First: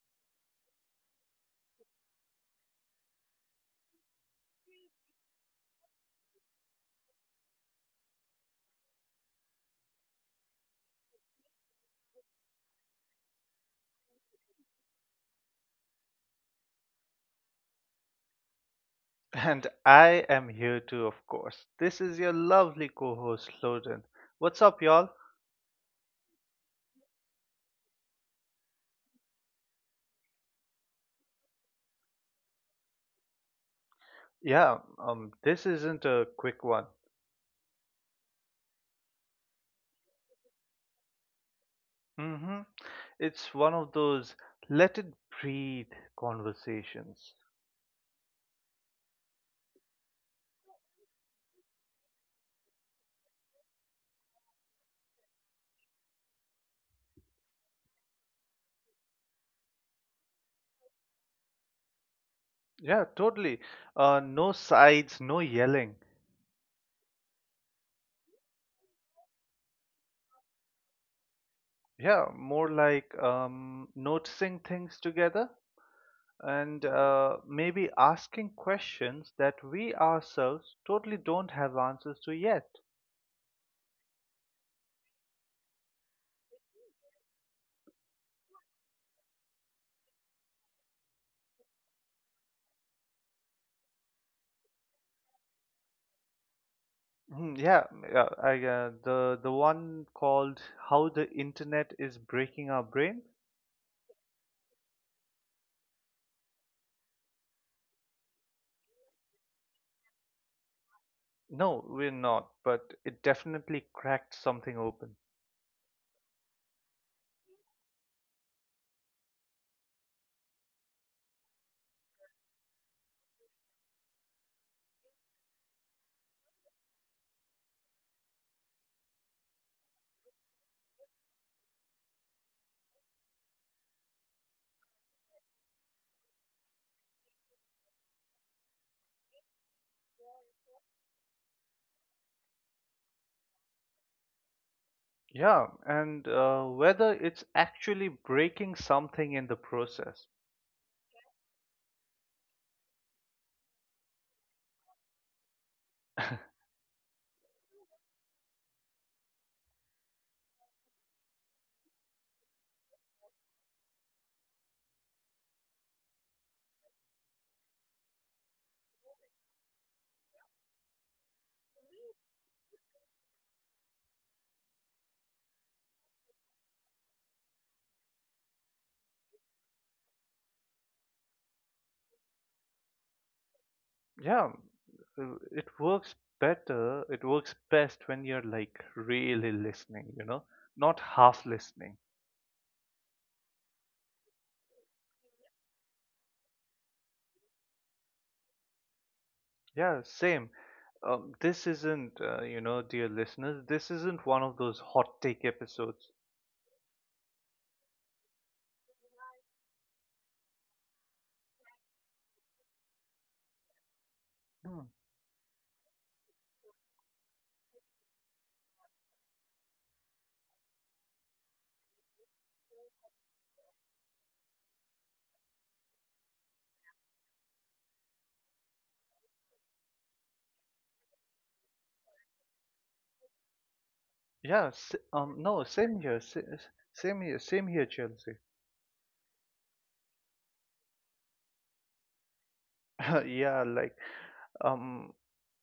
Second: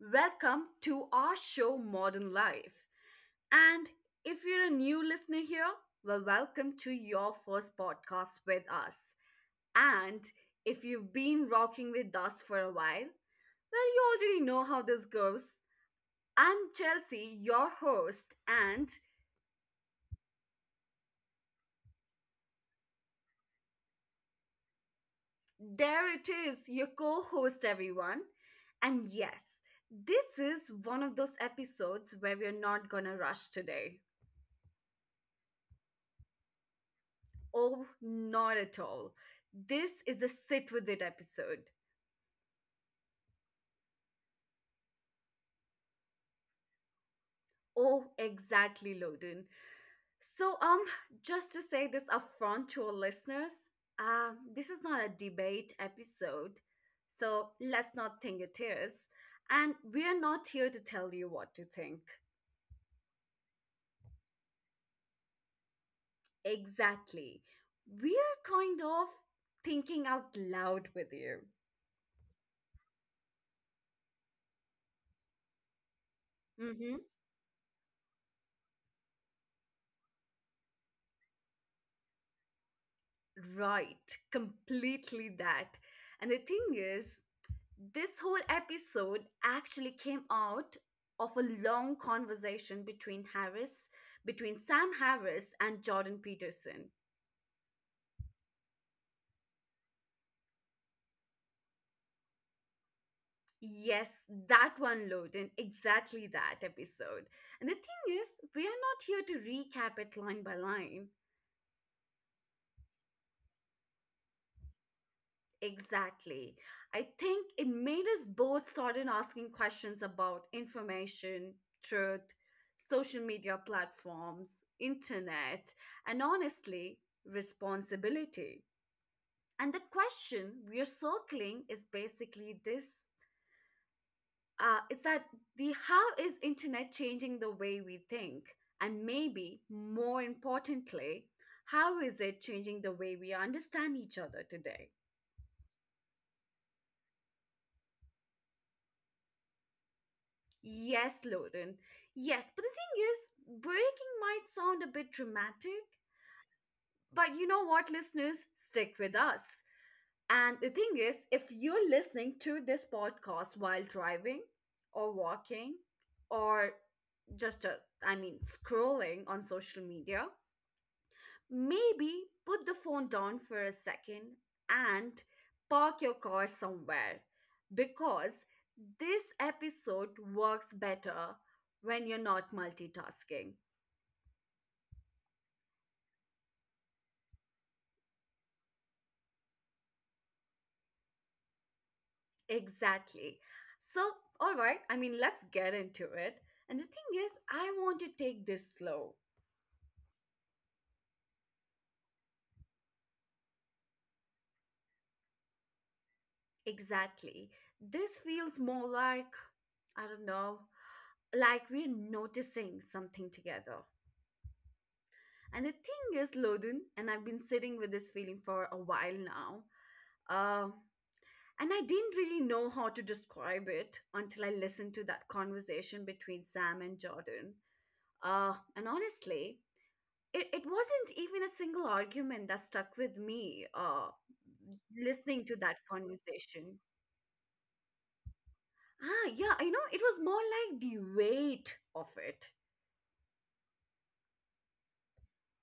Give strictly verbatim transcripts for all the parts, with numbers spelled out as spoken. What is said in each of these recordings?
Welcome to our show, Modern Life. And if you're a new listener here, well, welcome to your first podcast with us. And if you've been rocking with us for a while, well, you already know how this goes. I'm Chelsea, your host, and And I am here too, of course. This is your lovely co host, Loden. What's up, y'all? there it is, your co host, everyone. And yes, this is one of those episodes where we're not gonna rush today. Yeah, um, this isn't a quick one. Oh, not at all. This is a sit with it episode. Hmm. It's one of those let it breathe conversations. Oh, exactly, Loden. So, um, just to say this upfront to our listeners, uh, this is not a debate episode, so let's not think it is. And we are not here to tell you what to think. Yeah, totally. Uh, no sides, no yelling. Exactly. We're kind of thinking out loud with you. Yeah, more like um, noticing things together and Mm-hmm. uh, maybe asking questions that we ourselves totally don't have answers to yet. Right, completely that. And the thing is, this whole episode actually came out of a long conversation between Harris, between Sam Harris and Jordan Peterson. Mhm. Yeah, yeah, I uh, the the one called How the Internet is Breaking Our Brain? Yes, that one, Loden, exactly that episode. And the thing is, we are not here to recap it line by line. No, we're not, but it definitely cracked something open. Exactly. I think it made us both started asking questions about information, truth, social media platforms, internet, and honestly, responsibility. And the question we are circling is basically this, uh, is that the how is internet changing the way we think? And maybe more importantly, how is it changing the way we understand each other today? Yeah, and uh, whether it's actually breaking something in the process. Yes, Loden. Yes, but the thing is, breaking might sound a bit dramatic, but you know what, listeners? Stick with us. And the thing is, if you're listening to this podcast while driving or walking or just, uh, I mean, scrolling on social media, maybe put the phone down for a second and park your car somewhere because this episode works better when you're not multitasking. Yeah, uh, it works better, it works best when you're like really listening, you know, not half listening. Exactly. So, all right, I mean, let's get into it. And the thing is, I want to take this slow. Yeah, same. Um, this isn't, uh, you know, dear listeners, this isn't one of those hot take episodes. Exactly. This feels more like, I don't know, like we're noticing something together. Mm. And the thing is, Loden, and I've been sitting with this feeling for a while now, uh, and I didn't really know how to describe it until I listened to that conversation between Sam and Jordan. Uh, and honestly, it, it wasn't even a single argument that stuck with me uh, Yeah, s- um, listening to No, that same here, s- s- conversation. same here, same here, Chelsea. Ah, yeah, you know, it was more like the weight of it. Yeah, like, um,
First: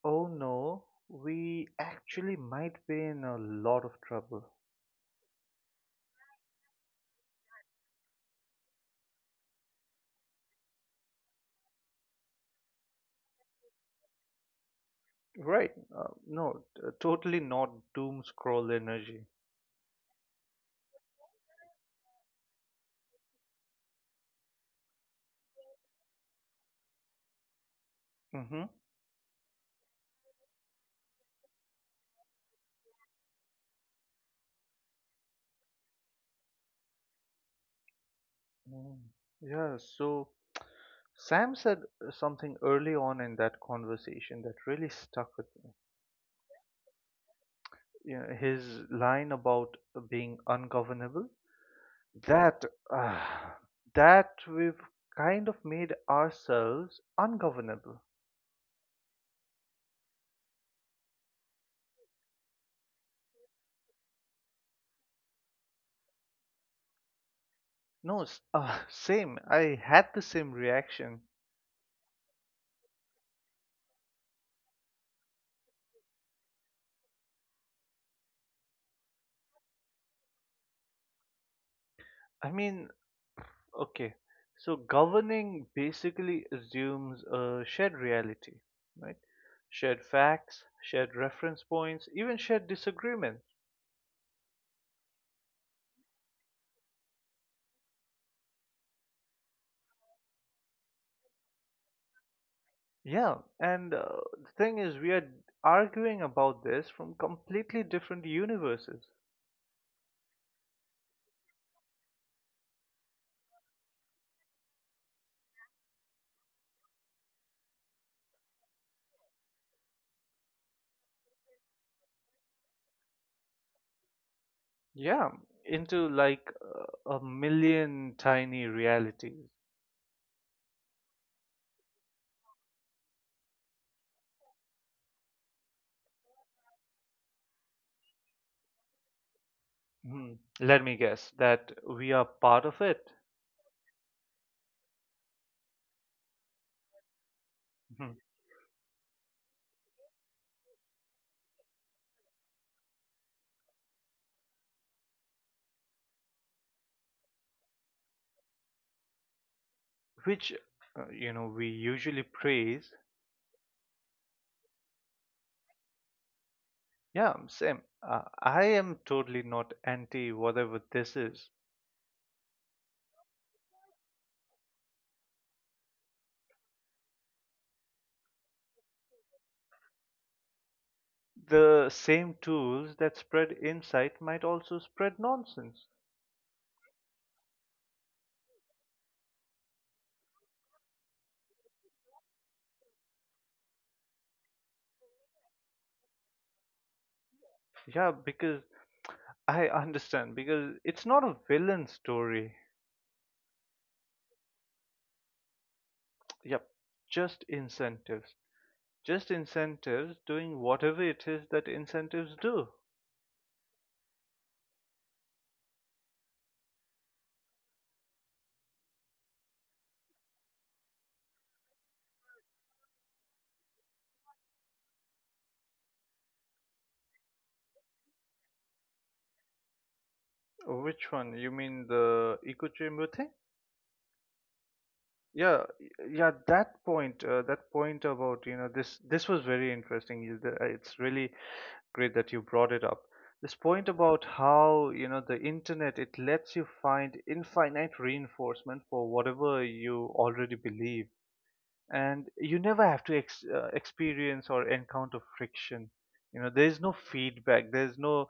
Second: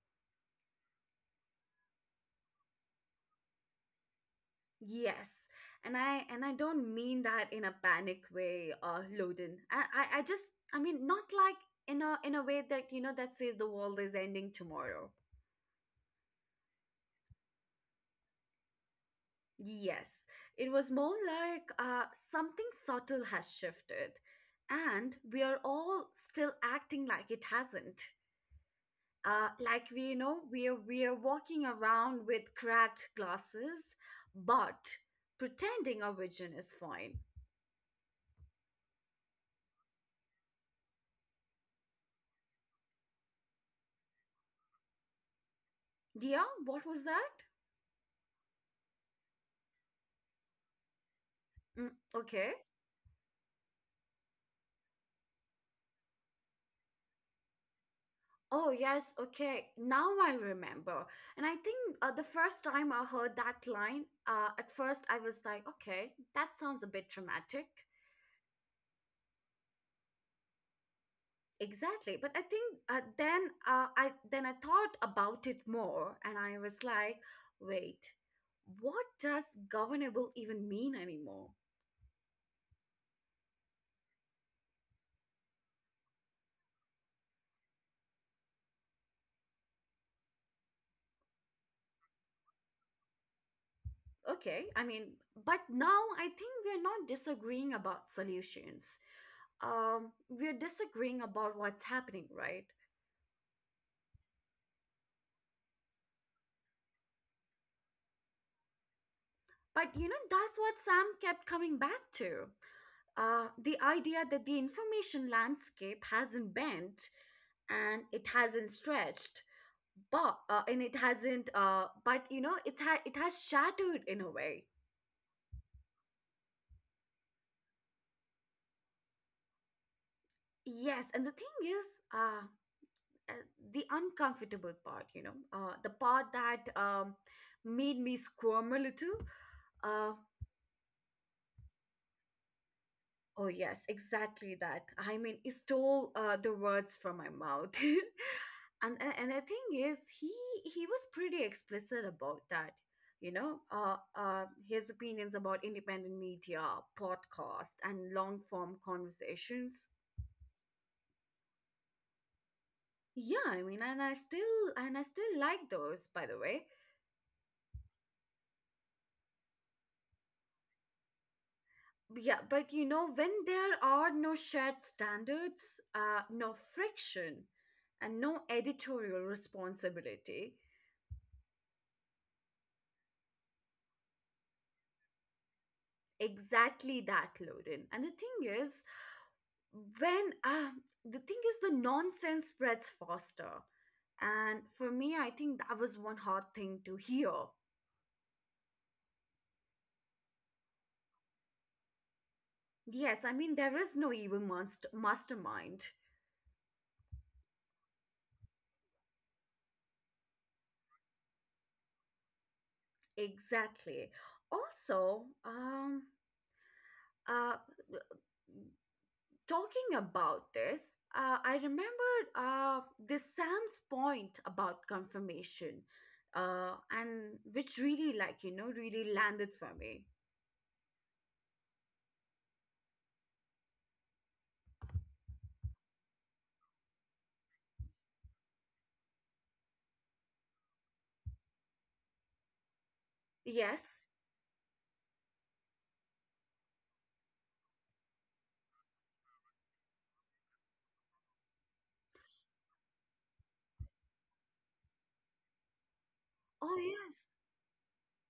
oh no, we actually might be in a lot of trouble. Yes, and I and I don't mean that in a panic way, uh, Loden. I, I I just I mean not like in a in a way that you know that says the world is ending tomorrow. Right? Uh, no, t- uh, totally not doom scroll energy. Yes, it was more like uh something subtle has shifted, and we are all still acting like it hasn't. Mm-hmm. Uh, like we you know we are we are walking around with cracked glasses, but pretending our vision is fine. Mm. Yeah, so Sam said uh, something early on in that conversation that really stuck with me. Yeah, what was that? You know, his line about being ungovernable. Mm, okay. that uh, that we've kind of made ourselves ungovernable. Oh, yes. Okay. Now I remember. And I think uh, the first time I heard that line, uh, at first I was like, okay, that sounds a bit dramatic. No, s- uh, Same. I had the same reaction. Exactly. But I think uh, then uh, I then I thought about it more and I was like, wait, what does governable even mean anymore? I mean, okay. So governing basically assumes a shared reality, right? Shared facts, shared reference points, even shared disagreements. Okay. I mean, but now I think we're not disagreeing about solutions. Um, we're disagreeing about what's happening, right? Yeah, and uh, the thing is, we are arguing about this from completely different universes. But you know, that's what Sam kept coming back to. Uh, the idea that the information landscape hasn't bent and it hasn't stretched, but uh, and it hasn't. Uh, but you know, it ha- it has shattered in a way. Yeah, into like uh, a million tiny realities. Yes, and the thing is, uh, uh, the uncomfortable part. You know, uh, the part that um, made me squirm a little. uh, Hmm. Let me guess that we are part of it. Oh, yes, exactly that. I mean, he stole uh, the words from my mouth. Hmm. and a- and the thing is, he he was pretty explicit about that. You know, uh, uh, his opinions about independent media, podcast, and long form conversations. Which, uh, you know, we usually praise. Yeah, I mean, and I still and I still like those, by the way. Yeah, same. Uh, I am totally not anti whatever this is. Yeah, but you know, when there are no shared standards, uh, no friction, and no editorial responsibility. The same tools that spread insight might also spread nonsense. Exactly that, Loden. And the thing is, when uh, the thing is, the nonsense spreads faster. And for me, I think that was one hard thing to hear. Yeah, because I understand, because it's not a villain story. Yes, I mean, there is no evil monst- mastermind. Yep, just incentives. Just incentives doing whatever it is that incentives do. Exactly. Also, um, uh, talking about this, uh, I remembered uh, this Sam's point about confirmation, uh, and which really, like, you know, really landed for me. Which one? You mean the echo chamber thing? Yeah, yeah, that point, uh, that point about, you know, this this was very interesting. You- the- uh, It's really great that you brought it up. This point Yes. about how, you know, the internet, it lets you find infinite reinforcement for whatever you already believe. And you never have to ex- uh, experience or encounter friction, you know, Oh, there's no yes. feedback, there's no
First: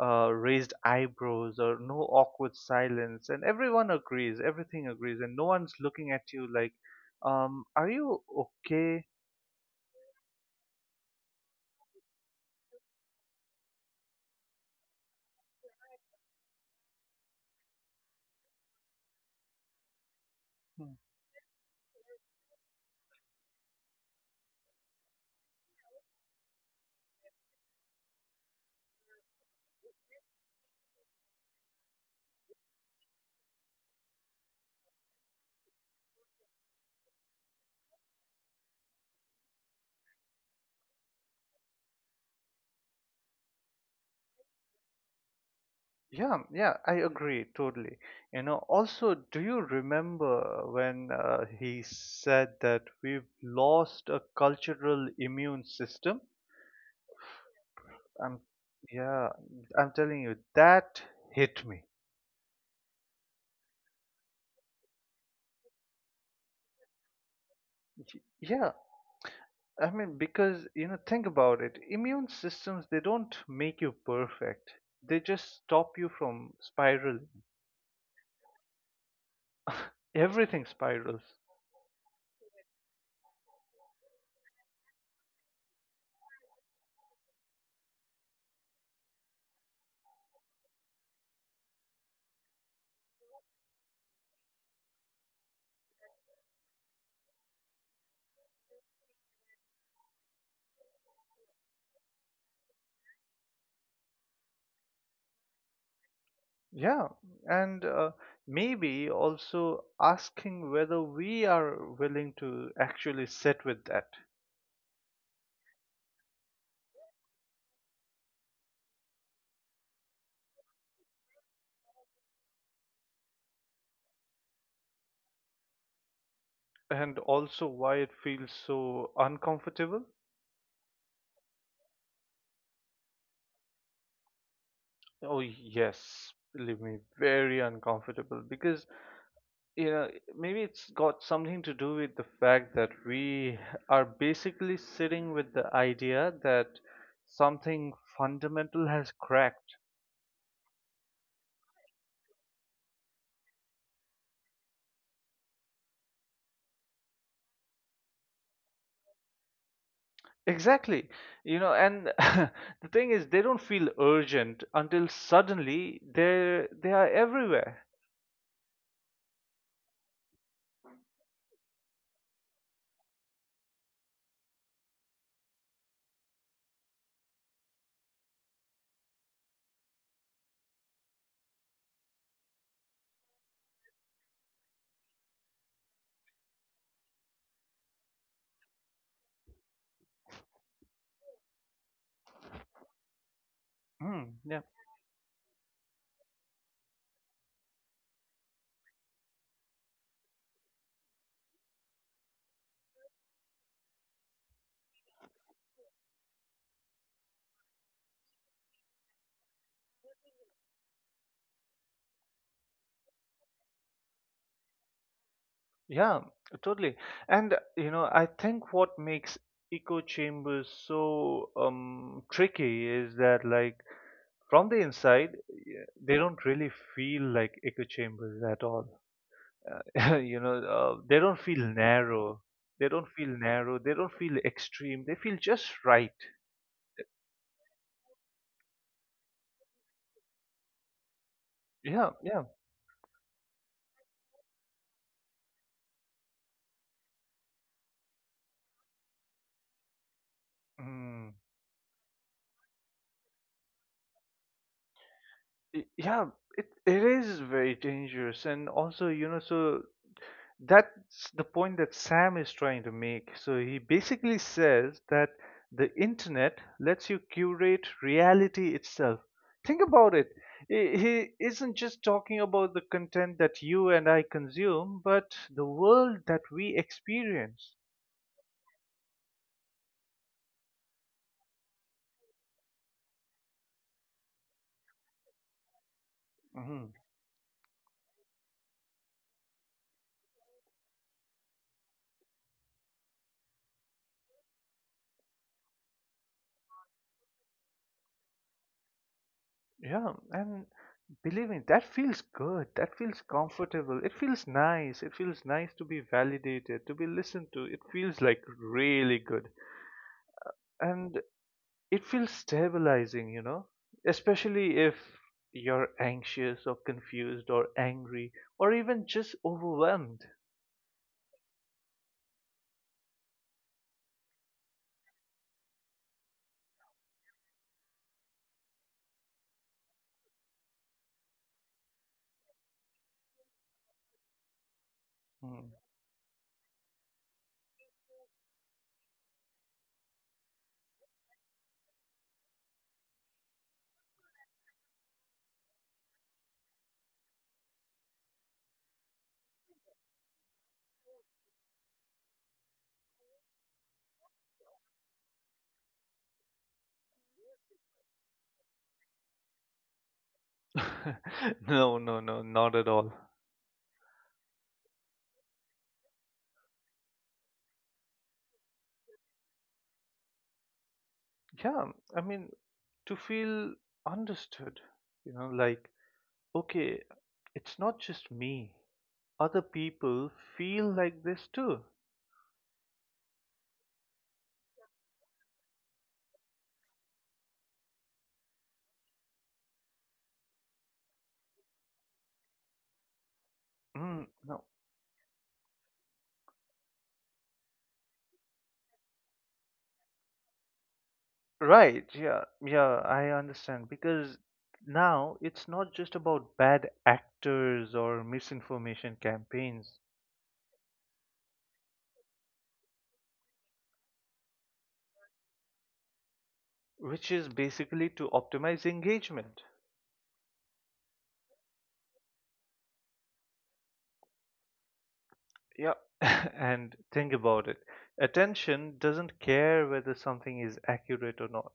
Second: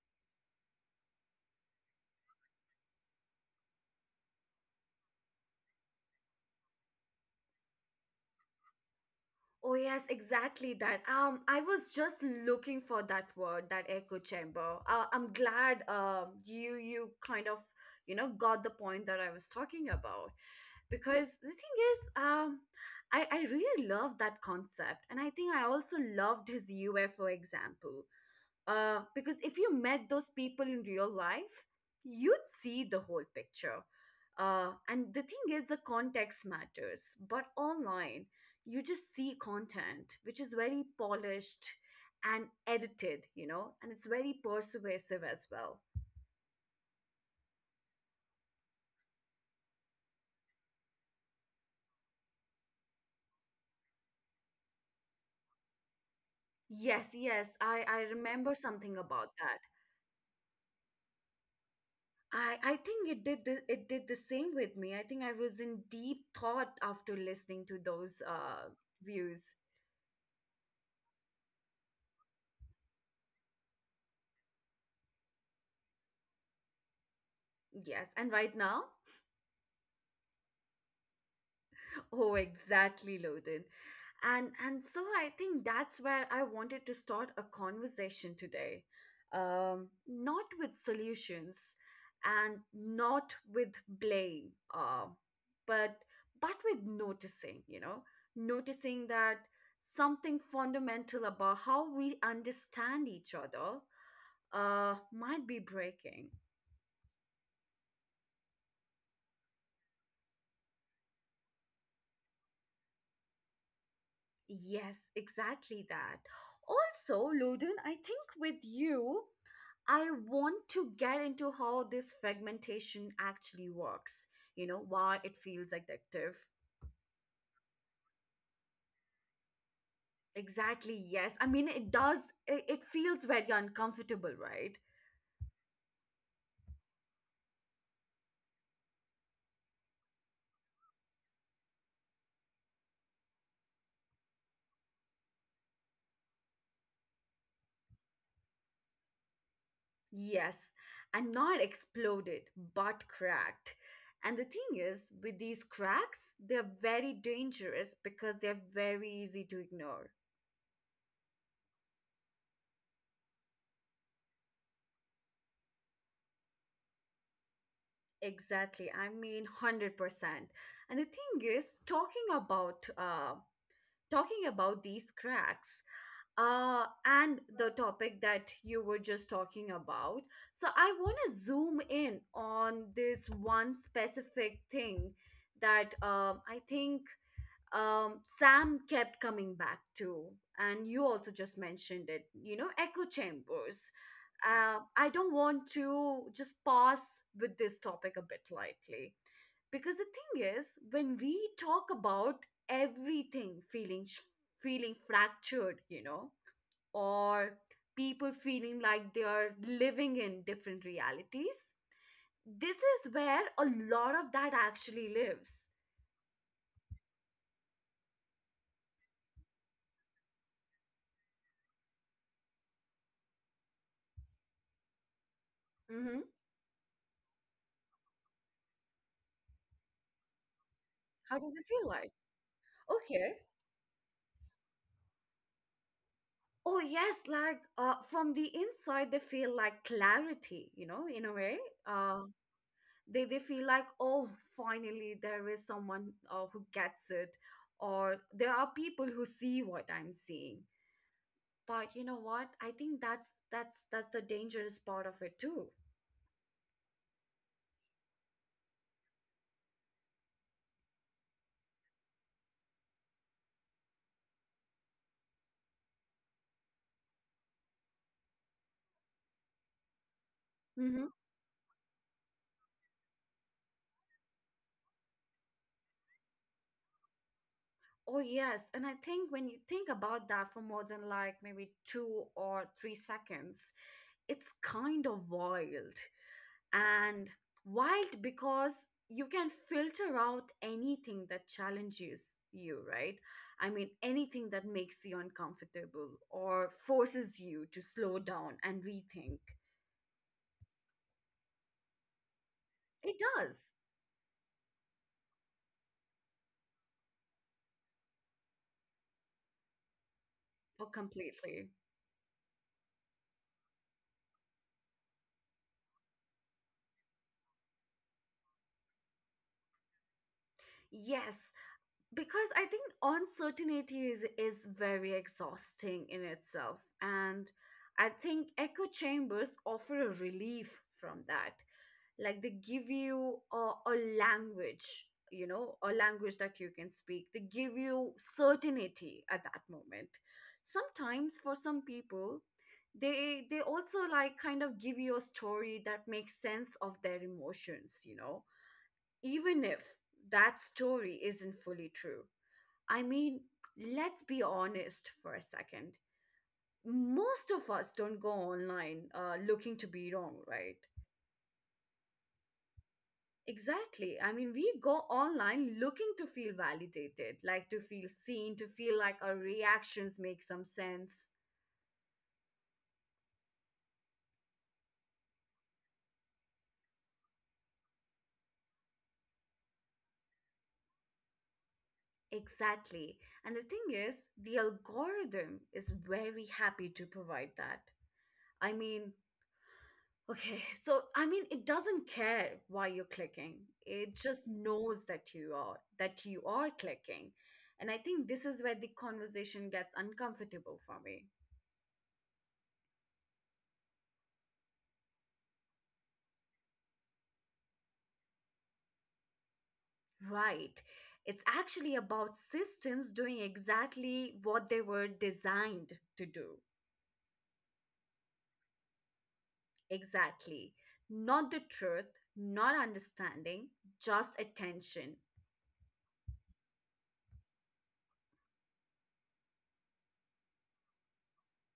uh, raised eyebrows or no awkward silence, and everyone agrees, everything agrees, and no one's looking at you like, um are you okay? Oh yes, exactly that. Um, I was just looking for that word, that echo chamber. Uh, I'm glad um you you kind of you know got the point that I was talking about, Hmm. because the thing is, um I I really love that concept and I think I also loved his U F O example. Uh, because if you met those people in real life, you'd see the whole picture. Uh, and the thing is, the context matters, but online you just see content which is very polished and edited, you know, and it's very persuasive as well. Yeah, yeah, I agree totally. You know, also, do you remember when uh, he said that we've lost a cultural immune system? Yes, yes, I I I'm, remember something yeah, about that. I'm telling you, that hit me. I I think it did the, it did the same with me. I think I was in deep thought after listening to those uh Yeah, views. I mean, because, you know, think about it. Immune systems, they don't make you perfect. They just stop you from spiraling. Yes, and right now. Everything spirals. Oh, exactly, Loden. And and so I think that's where I wanted to start a conversation today. Um, not with solutions and not with blame, uh, but but with noticing, you know, noticing that something fundamental about how we understand each other uh might be breaking. Yeah, and uh, maybe also asking whether we are willing to actually sit with that. Yes, exactly that. Also, Loden, I think with you. I want to get into how this fragmentation actually works, you know, why it feels addictive. And also why it feels so uncomfortable. Exactly, yes. I mean, it does, it, it feels very uncomfortable, right? Oh, yes, believe me, very uncomfortable because, you know, maybe it's got something to do with the fact that we are basically sitting with the idea that something fundamental has cracked. Yes, and not exploded, but cracked. And the thing is, with these cracks, they're very dangerous because they're very easy to ignore. Exactly, you know, and the thing is, they don't feel urgent until suddenly they they are everywhere. Exactly. I mean, one hundred percent. And the thing is, talking about uh, talking about these cracks uh, and the topic that you were just talking about. So I want to zoom in on this one specific thing that um, I think um, Sam kept coming back to, and you also just mentioned it, you know, echo chambers. Mm, yeah. Uh, I don't want to just pass with this topic a bit lightly because the thing is, when we talk about everything feeling sh- feeling fractured, you know, or people feeling like they are living in different realities, this is where a lot of that actually lives. Yeah, totally. And you know, I think what makes echo chambers so um tricky is that, like, from the inside, y- they Hmm. don't really feel like echo chambers at all. Uh, you know, uh, they don't How does it feel feel like? narrow. They don't feel Okay. narrow. They don't feel extreme. They feel just right. Oh yes, like uh, from the inside they feel like clarity, you know, in a way. Yeah, Uh, yeah. they they feel like oh, finally there is someone uh, who gets it, or there are people who see what I'm seeing. Mm. But you know what? I think that's that's that's the dangerous part of it too. Y- Yeah, it it is very dangerous, and also, you know, so that's the point that Sam is trying to make. So he basically says that the internet lets you curate reality itself. Think about it. I- Mm-hmm. He isn't just talking about the content that you and I consume, but the world that we experience. Oh yes, and I think when you think about that for more than like maybe two or three seconds, it's kind of wild. Hmm. And wild because you can filter out anything that challenges you, right? I mean, anything that makes you uncomfortable or forces you to slow down and rethink. Yeah, and believe me, that feels good. That It feels does, comfortable. It feels nice. It feels nice to be validated, to be listened to. It feels like really good. or And completely. it feels stabilizing, you know, especially if you're anxious or confused or angry or even just overwhelmed. Yes, because I think uncertainty is, is very exhausting in itself. And I think echo chambers offer a relief from that. Like they give you a, a language, you Hmm. know, a language that you can speak. They give you certainty at that moment. Sometimes for some people, they they also like kind of give you a story that makes sense of their emotions, you know, even if that story isn't fully true. I mean, let's be honest for a second. Most of us don't go online uh, looking to be wrong, right? No, no, no, not at all. Exactly. I mean, we go online looking to feel validated, like to feel seen, to feel like our reactions make some sense. Yeah, I mean, to feel understood, you know, like, okay, it's not just me, other people feel like this too. Exactly. And the thing is, the algorithm is very happy to provide that. I mean, okay, so I mean, it doesn't care why you're clicking. It Mm, just no. knows that you are that you are clicking. And I think this is where the conversation gets uncomfortable for me. Right, yeah, yeah, I understand because now it's not just about bad actors or misinformation campaigns, Right. It's actually about systems doing exactly what they were designed to do. which is basically to optimize engagement. Exactly. Not the truth, not understanding, just attention. Yeah, and think about it. Attention doesn't care whether something is accurate or not.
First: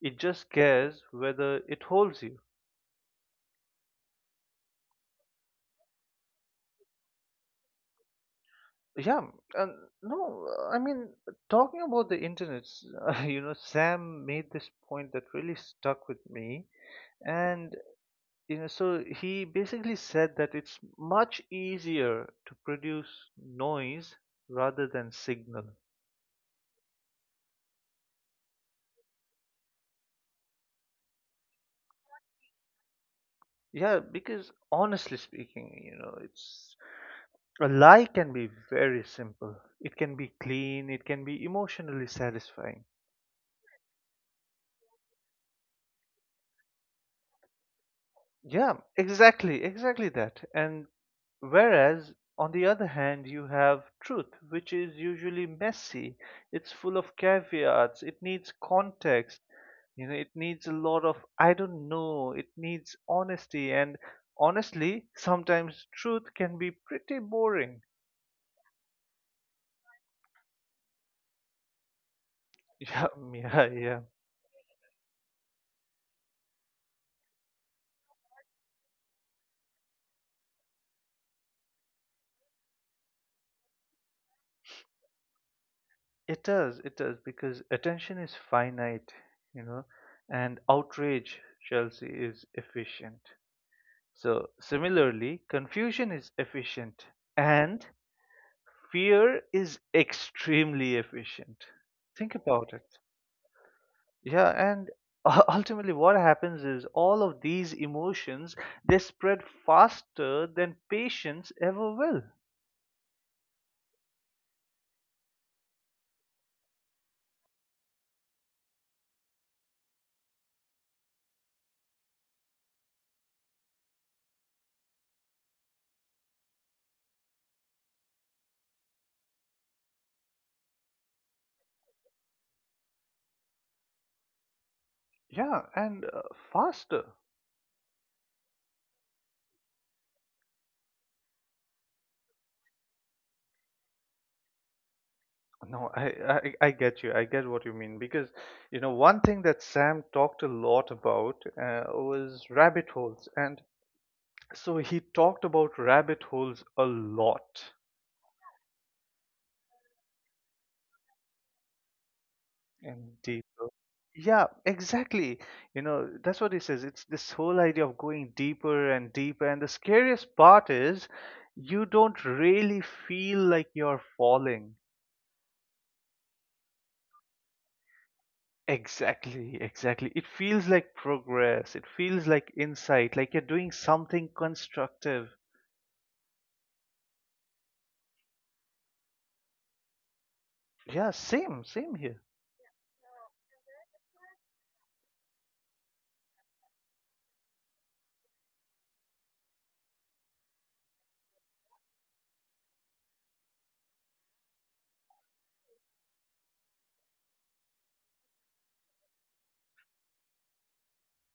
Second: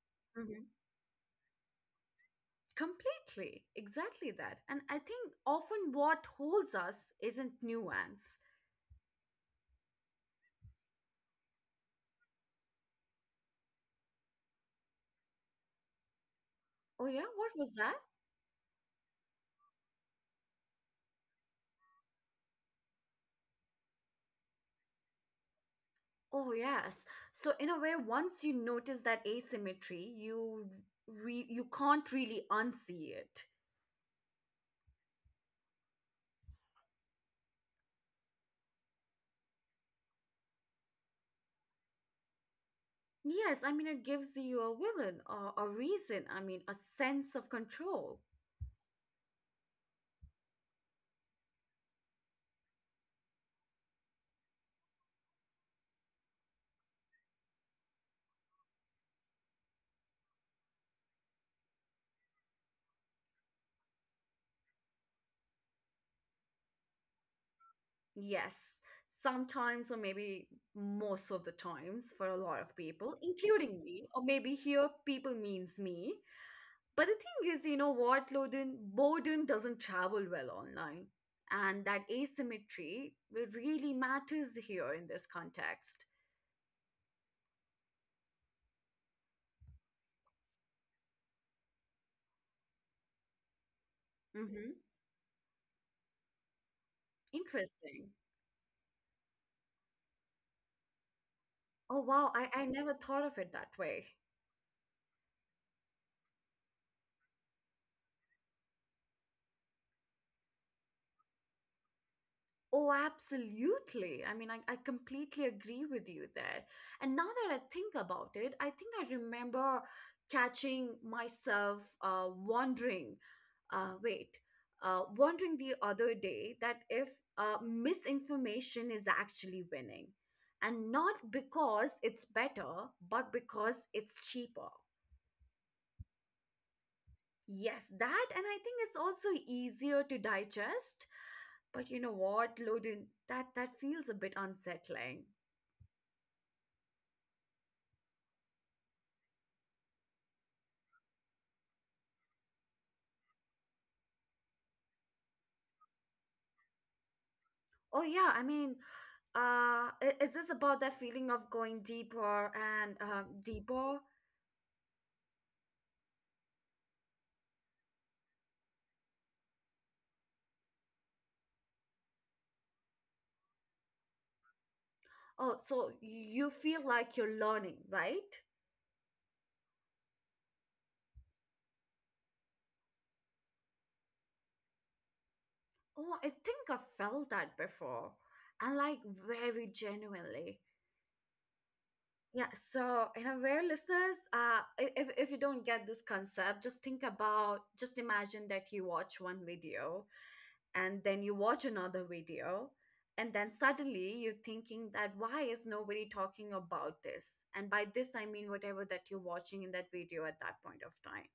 It just Mhm. cares whether it holds you. Completely. Exactly that. And I think often what holds us isn't nuance. Yeah, and no, I mean, talking about the internet, you know, Sam made this point that really stuck with me. Oh, yeah, what was And that? you know, so he basically said that it's much easier to produce noise rather than signal. Oh, yes. So in a way, once you notice that asymmetry, you re- you can't really unsee it. Yeah, because honestly speaking, you know, it's a lie can be very simple. It can be clean, it can be emotionally satisfying. Yes, I mean it gives you a villain or a reason, I mean a sense of control. Yeah, exactly, exactly that. And whereas, on the other hand, you have truth, which is usually messy, it's full of caveats, it needs context, you know, it needs a lot of, I don't know, it needs honesty, and honestly, sometimes truth can be pretty boring. Yes, sometimes or maybe most of the times for a lot of Yeah, people, yeah, including yeah. me, or maybe here people means me. But the thing is, you know what, Loden, boredom doesn't travel well online. And that asymmetry really matters here in this context. It does, it does, because attention is finite, you know, and outrage, Chelsea, is efficient. So, Hmm. similarly, confusion is efficient and Interesting. fear is extremely efficient. Oh, wow. Think I, I about never it. thought of it that way. Yeah, and u- ultimately what happens is all of these emotions, they spread faster than patience ever will. Oh, absolutely. I mean, I, I completely agree with you there. And now that I think about it, I think I remember catching myself uh, wondering, uh, wait, uh, wondering the other day that if uh, misinformation is actually winning, and not because it's better, but because it's cheaper. Yeah, and uh, faster. Yes, that, and I think it's also easier to digest. But you know what, Loden, that that feels a bit unsettling. No, I, I I get you. I get what you mean because, you know, one thing that Sam talked a lot about uh, was rabbit holes and so he talked about rabbit holes a lot Oh yeah, I mean, uh, i- is this about that feeling of going deeper and and um, deeper. deeper? Yeah, exactly. You know, that's what he says. It's this whole idea of going deeper and deeper. And the scariest part is you don't really feel like you're falling. Oh, so you feel like you're learning, right? Exactly, exactly. It feels like progress. It feels like insight, like you're doing something constructive. Oh, I think I've felt that before, and like very genuinely. Yeah, same, same here. Yeah, so in a way, listeners, uh, i- if if you don't get this concept, just think about, just imagine that you watch one video and then you watch another video, and then suddenly you're thinking that why is nobody talking about this? And by this, I mean whatever that you're watching in that video at that point of time.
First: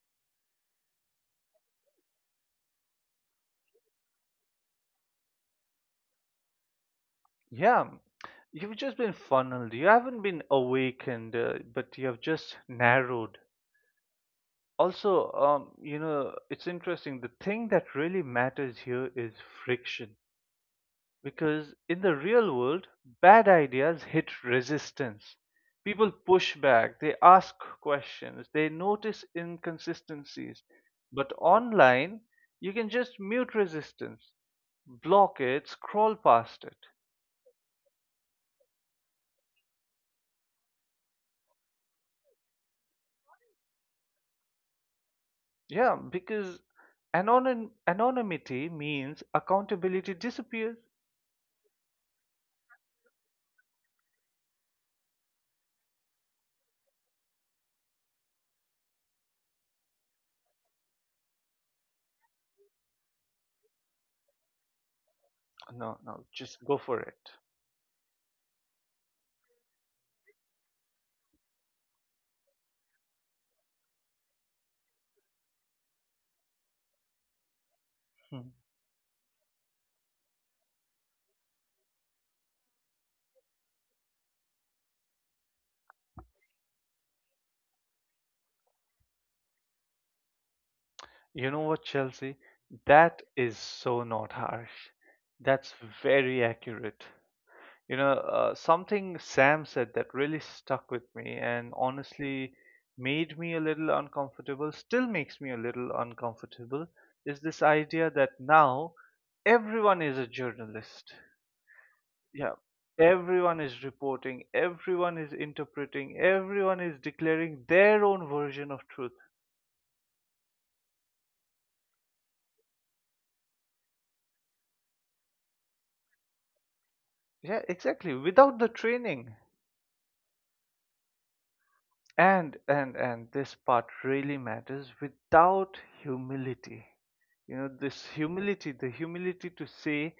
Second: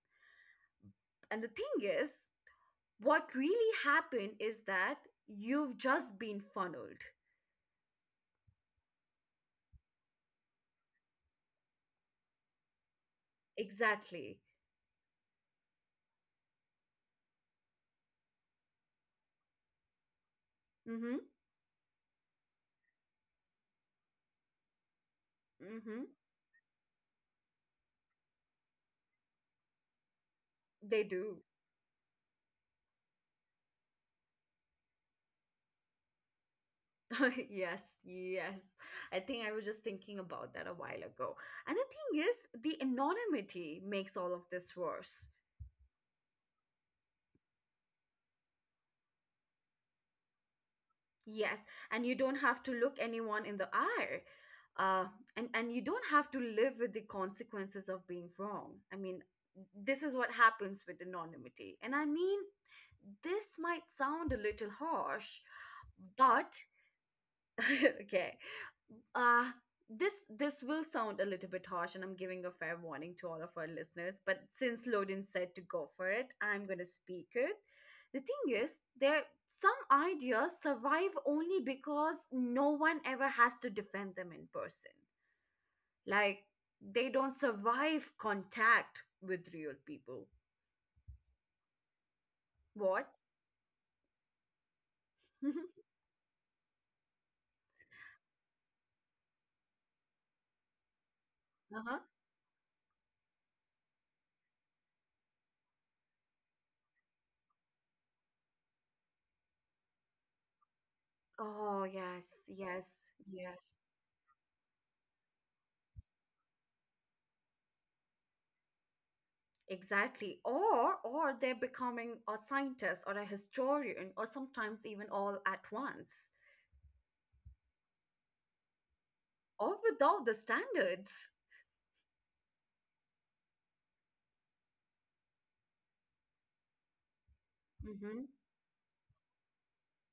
And the thing is, what really happened is that you've just been funneled. Yeah, you've just been funneled. You haven't been awakened, uh, but you have just narrowed. Exactly. Also, um, you know, it's interesting. The thing that really matters here is friction. Mm-hmm. Because in the real world, bad ideas hit resistance. Mm-hmm. People push back, they ask questions, they notice inconsistencies. They But do. online, you can just mute resistance, block it, scroll past it. Yes, yes. I think I was just thinking about that a while ago. And the thing is, the anonymity makes all of this worse. Yeah, because anon- anonymity means accountability disappears. Yes, and you don't have to look anyone in the eye. Uh, and, and you don't have to live with the consequences of being wrong. I mean, this is what happens with anonymity. And I mean, this might sound a little harsh, No, no, but just go for it. okay, uh this this will sound a little bit harsh, and I'm giving a fair warning to all of our listeners, but since Lodin said to go for it, I'm going to speak it. The Hmm. thing is, there some ideas survive only because no one ever has to defend them in person. Like, they don't survive contact with real people. You know what, Chelsea? What? That is so not harsh. That's very accurate. You know, uh, something Sam said that really stuck with me and Uh-huh. honestly made me a little uncomfortable, still makes me a little uncomfortable, is this idea that now everyone is a journalist. Oh, yes, Yeah, yes, everyone yes. is reporting, everyone is interpreting, everyone is declaring their own version of truth. Exactly. Or or they're becoming a scientist or a historian or sometimes even all at once. Yeah, exactly. Without the training. Or without the standards. and and and this part really matters, without humility, you know, this Hmm. humility, the humility to say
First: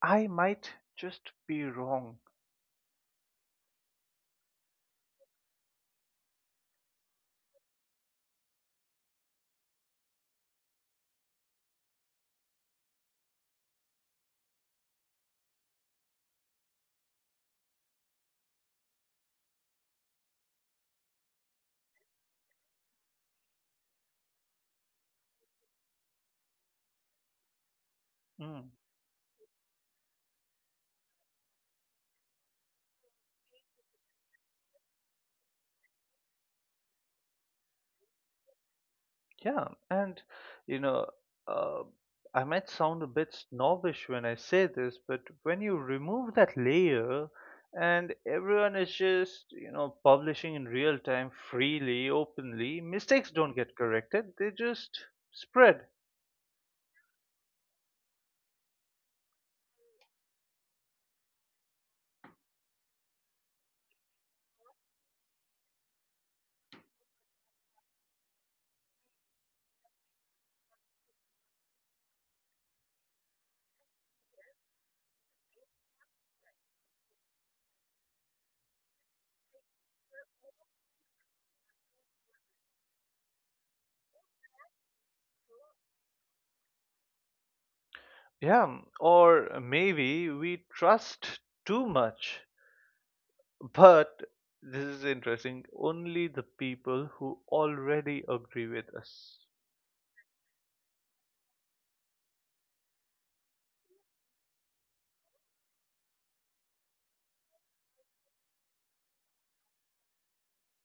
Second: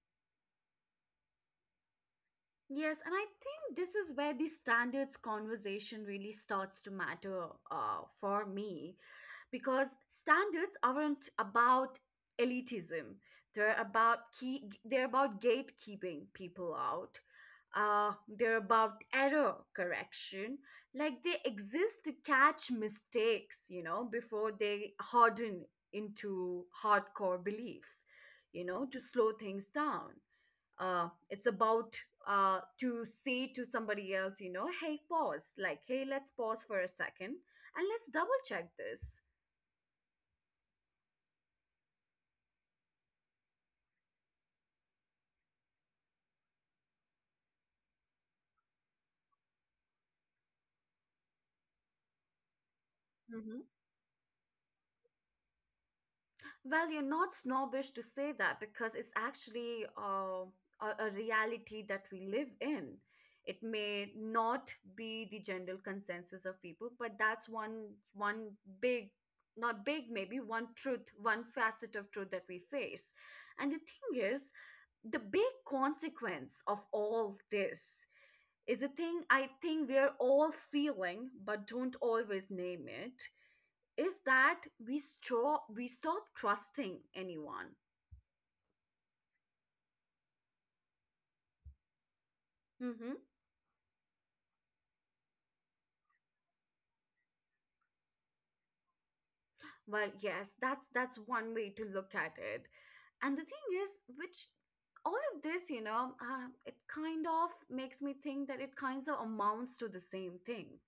I might just be wrong. Yes, and I think this is where the standards conversation really starts to matter uh, for me because standards aren't about elitism. They're about key, they're about gatekeeping people out. Uh, they're about error correction. Like, they exist to catch mistakes, you know, before they harden into hardcore beliefs, you Mm. know, to slow things down. Uh, it's about uh, to say to somebody else, you know, hey, pause. Like, hey, let's pause for a second and let's double check this. Yeah, and you know, uh, I might sound a bit snobbish when I say this, but when you remove that layer and everyone is just, you know, publishing in real time freely, openly, mistakes don't get corrected, they just spread. Well, you're not snobbish to say that because it's actually uh, a, a reality that we live in. It may not be the general consensus of people, but that's one one big, not big, maybe one truth, one facet of truth that we face. And the thing is, the big consequence of all this is a thing I think we're all feeling, but don't always name it, is that we stop we stop trusting anyone. Yeah, or maybe we trust too much. Mm-hmm. But this is interesting, only the people who already agree with us. Well, yes, that's that's one way to look at it. And the thing is, which all of this, you know, uh, it kind of makes me think that it kind of amounts to the same thing.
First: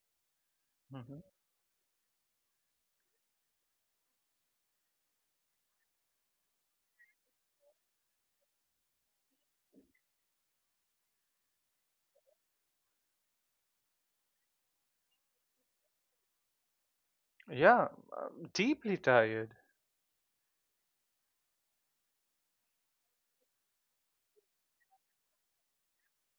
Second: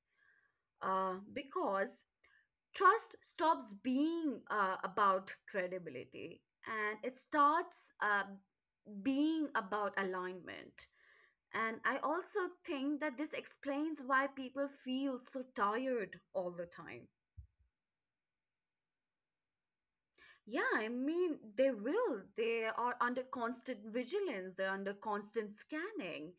Uh, hmm. Because trust stops being uh, about credibility and it starts uh, being about alignment. And I also think that this explains why people feel so tired all the time. Yeah, deeply tired. Yeah, I mean, they will. They are under constant vigilance, they're under constant scanning,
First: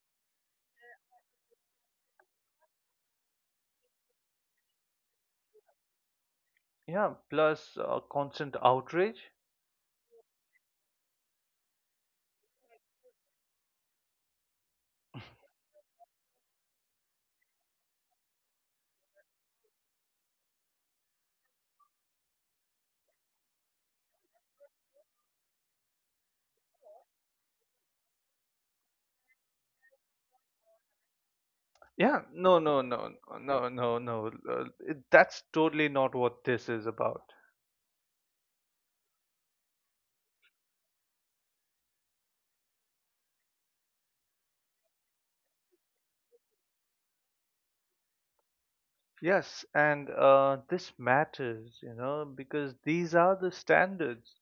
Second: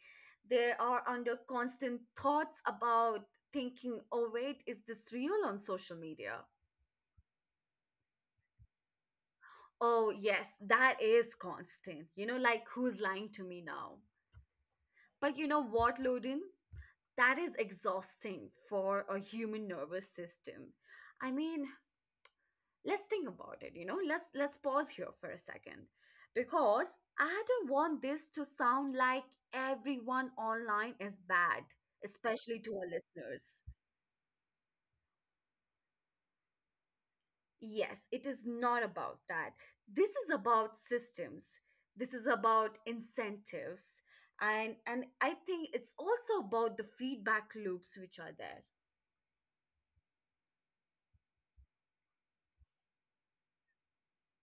they are under constant thoughts about thinking, oh, wait, is this real on social media? Yeah, plus uh, constant outrage. Oh, yes, that is constant. You know, like who's lying to me now? But you know what, Loden? That is exhausting for a human nervous system. I mean, let's think about it. You know, let's let's pause here for a second because I don't want this to sound like everyone online is bad, Yeah, especially no, to no, our no, listeners. no, no, no. Uh, it- that's totally not what this is about. Yes, it is not about that. This is about systems. This is about incentives. And and I think it's also about the feedback loops which are there. Yes, and uh, this matters, you know, because these are the standards.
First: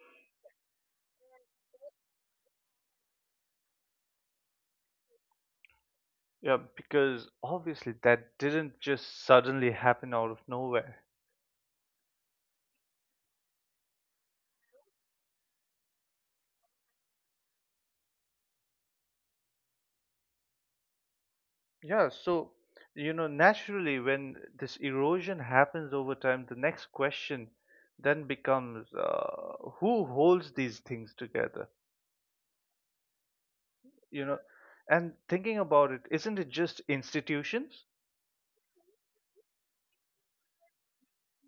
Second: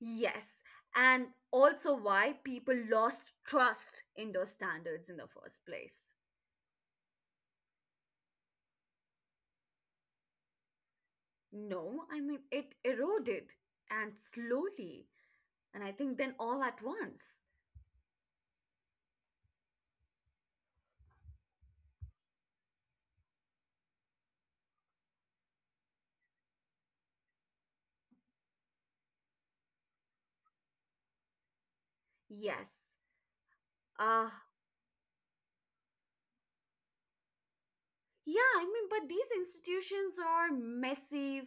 Yes, and also why people lost trust in those standards in the first place. Yeah, because obviously that didn't just suddenly happen out of nowhere. No, I mean, it eroded and slowly, and I think then all at once. Yeah, so, you know, naturally, when this erosion happens over time, the next question then becomes uh, who holds these things together? Yes. You Uh, know, and thinking about it, isn't it just institutions? yeah, I mean, but these institutions are messy,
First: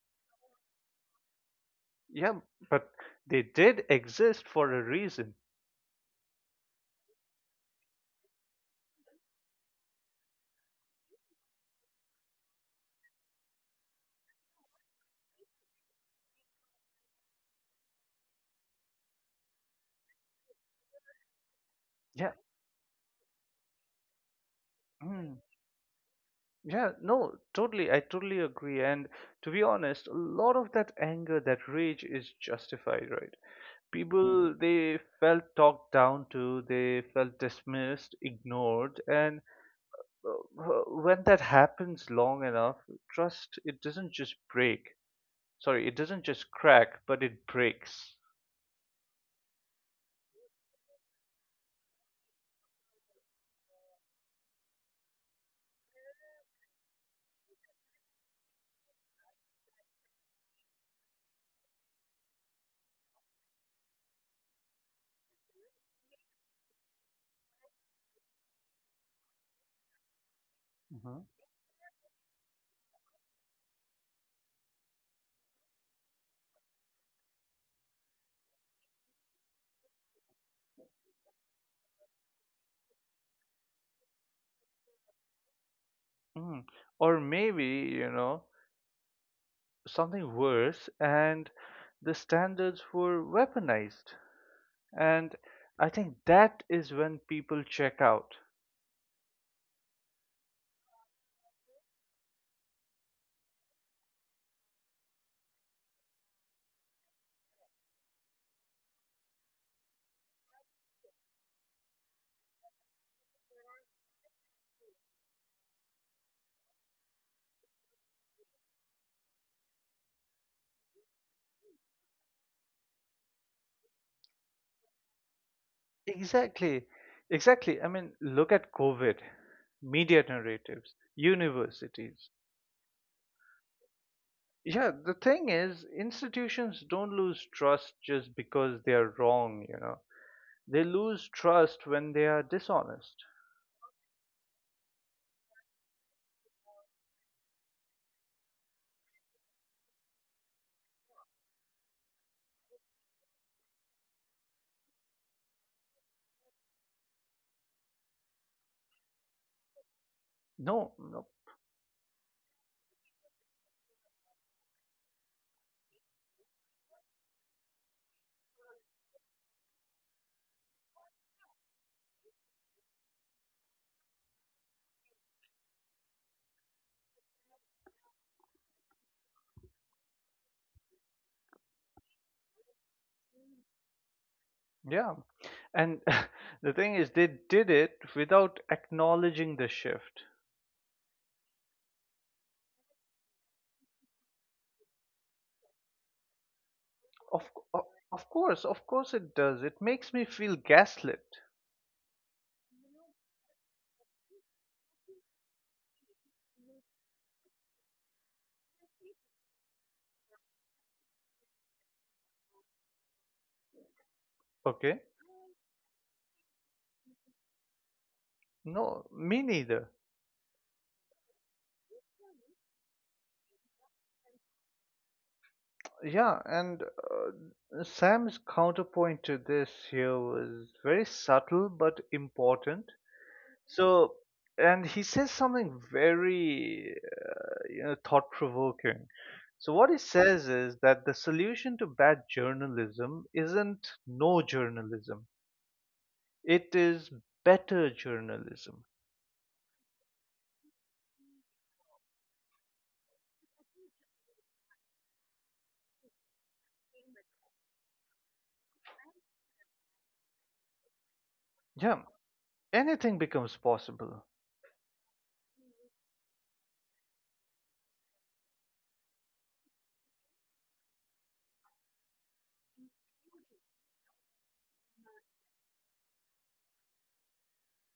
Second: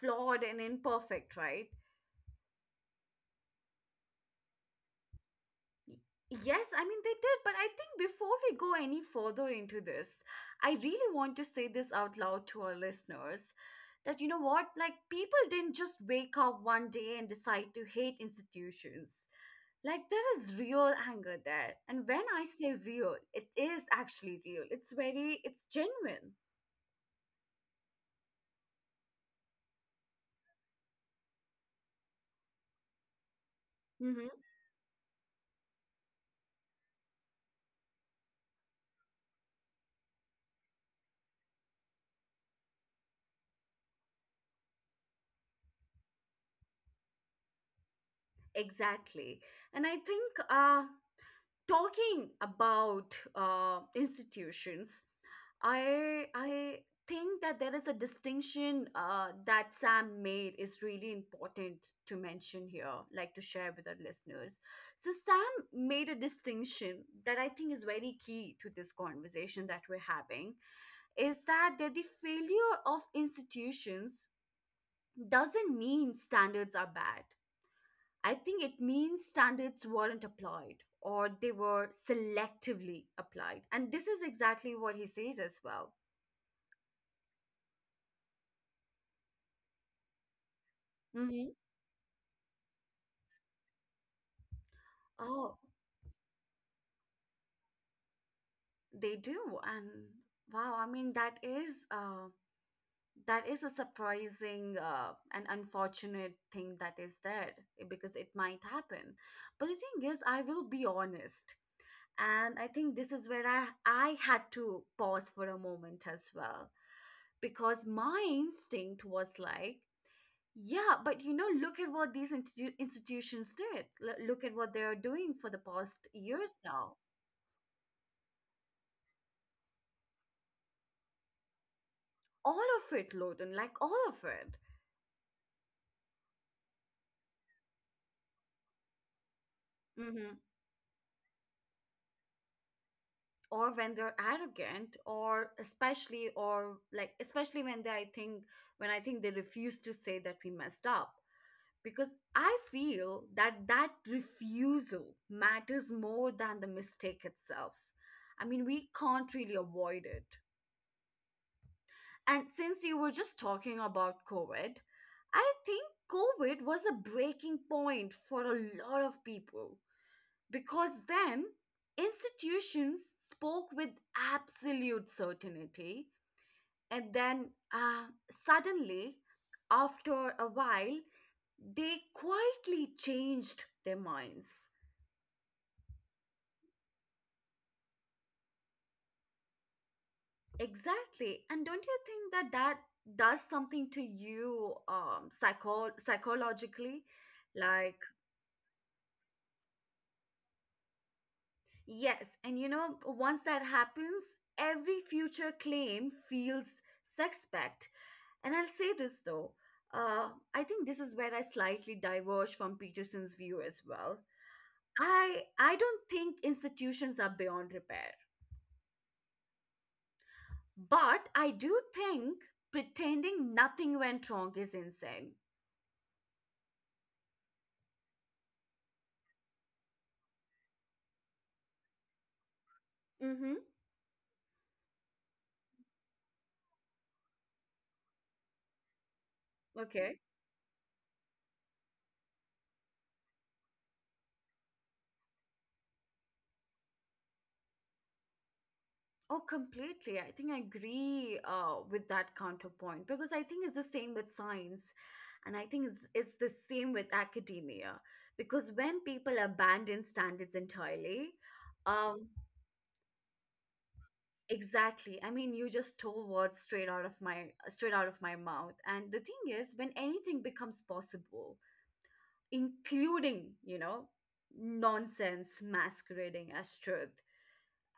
flawed, and imperfect, right? Yeah, but they did exist for a reason. Y- Yes, I mean, they did. But I think before we go any further into this, I really want to say this out loud to our listeners that you know what? Like, people didn't just wake up one day and decide to hate institutions. Like, there is real anger there. And when Yeah. I say real, it is actually real, it's Mm. very, it's genuine. Yeah, no, totally. I totally agree. And to be honest, a lot of that anger, that rage is justified, right? Mm-hmm. People, they felt talked down to, they felt dismissed, ignored. And uh, uh, when that happens long enough, trust, it doesn't just break. Sorry, it doesn't just crack, but it breaks. Exactly. And I think uh, talking about uh, institutions, I I think that there is a distinction uh, that Sam made is really important to mention here, like to share with our listeners. So Sam made a distinction that I think is very key to this conversation that we're having, Hmm. is that that the failure of institutions doesn't mean standards are bad. I think it means standards weren't applied or they were selectively applied. And this is exactly what he says as well. Hmm. Or maybe, you know, something worse, and Hmm. the standards were weaponized. And Oh, I think that is when people check out. they do. And wow, I mean that is uh that is a surprising uh, and unfortunate thing that is there, eh, because it might happen. But the thing is, I will be honest. And I think this is where I, I had to pause for a moment as well because my instinct was like, yeah, but you know, look at what these institu- institutions did. L- look at what they are doing for the past years Exactly, now. exactly. I mean, look at COVID, media narratives, universities. All of it, Loden, like all of it. Yeah, the thing is, institutions don't lose trust just because they are wrong, you know. Mm-hmm. They lose trust when they are dishonest. Or when they're arrogant, or especially, or like, especially when they, I think, when I think they refuse to say that we messed up. Because I feel that that refusal matters more than the mistake itself. I mean, we can't really avoid it. No, no. And since you were just talking about COVID, I think COVID was a breaking point for a lot of people because then institutions spoke with absolute certainty. And then uh, suddenly, after a while, they quietly changed their minds. Yeah. And the thing is, they did it without acknowledging the shift. Exactly. And don't you think that that does something to you um, psycho- psychologically? Of, of Like, of course, of course it does. It makes me feel gaslit. yes, and you know, once that happens, every future claim feels suspect. And I'll say this though, uh, I think this is where I slightly diverge from Peterson's view as well. Okay? I I don't think institutions are beyond repair, No, me neither. but I do think pretending nothing went wrong is insane. Yeah, and uh, Sam's counterpoint to this here was very subtle but important. Mm-hmm. So, and he says something very uh, you know, thought provoking. So, what he Okay. says is that the solution to bad journalism isn't no journalism, it is better journalism. Oh, completely. I think I agree uh, with that counterpoint because I think it's the same with science, and I think it's it's the same with academia because when people abandon standards entirely, Yeah, um, anything becomes possible. exactly. I mean, you just stole words straight out of my straight out of my mouth. And the thing is, when anything becomes possible, including you know nonsense masquerading as truth,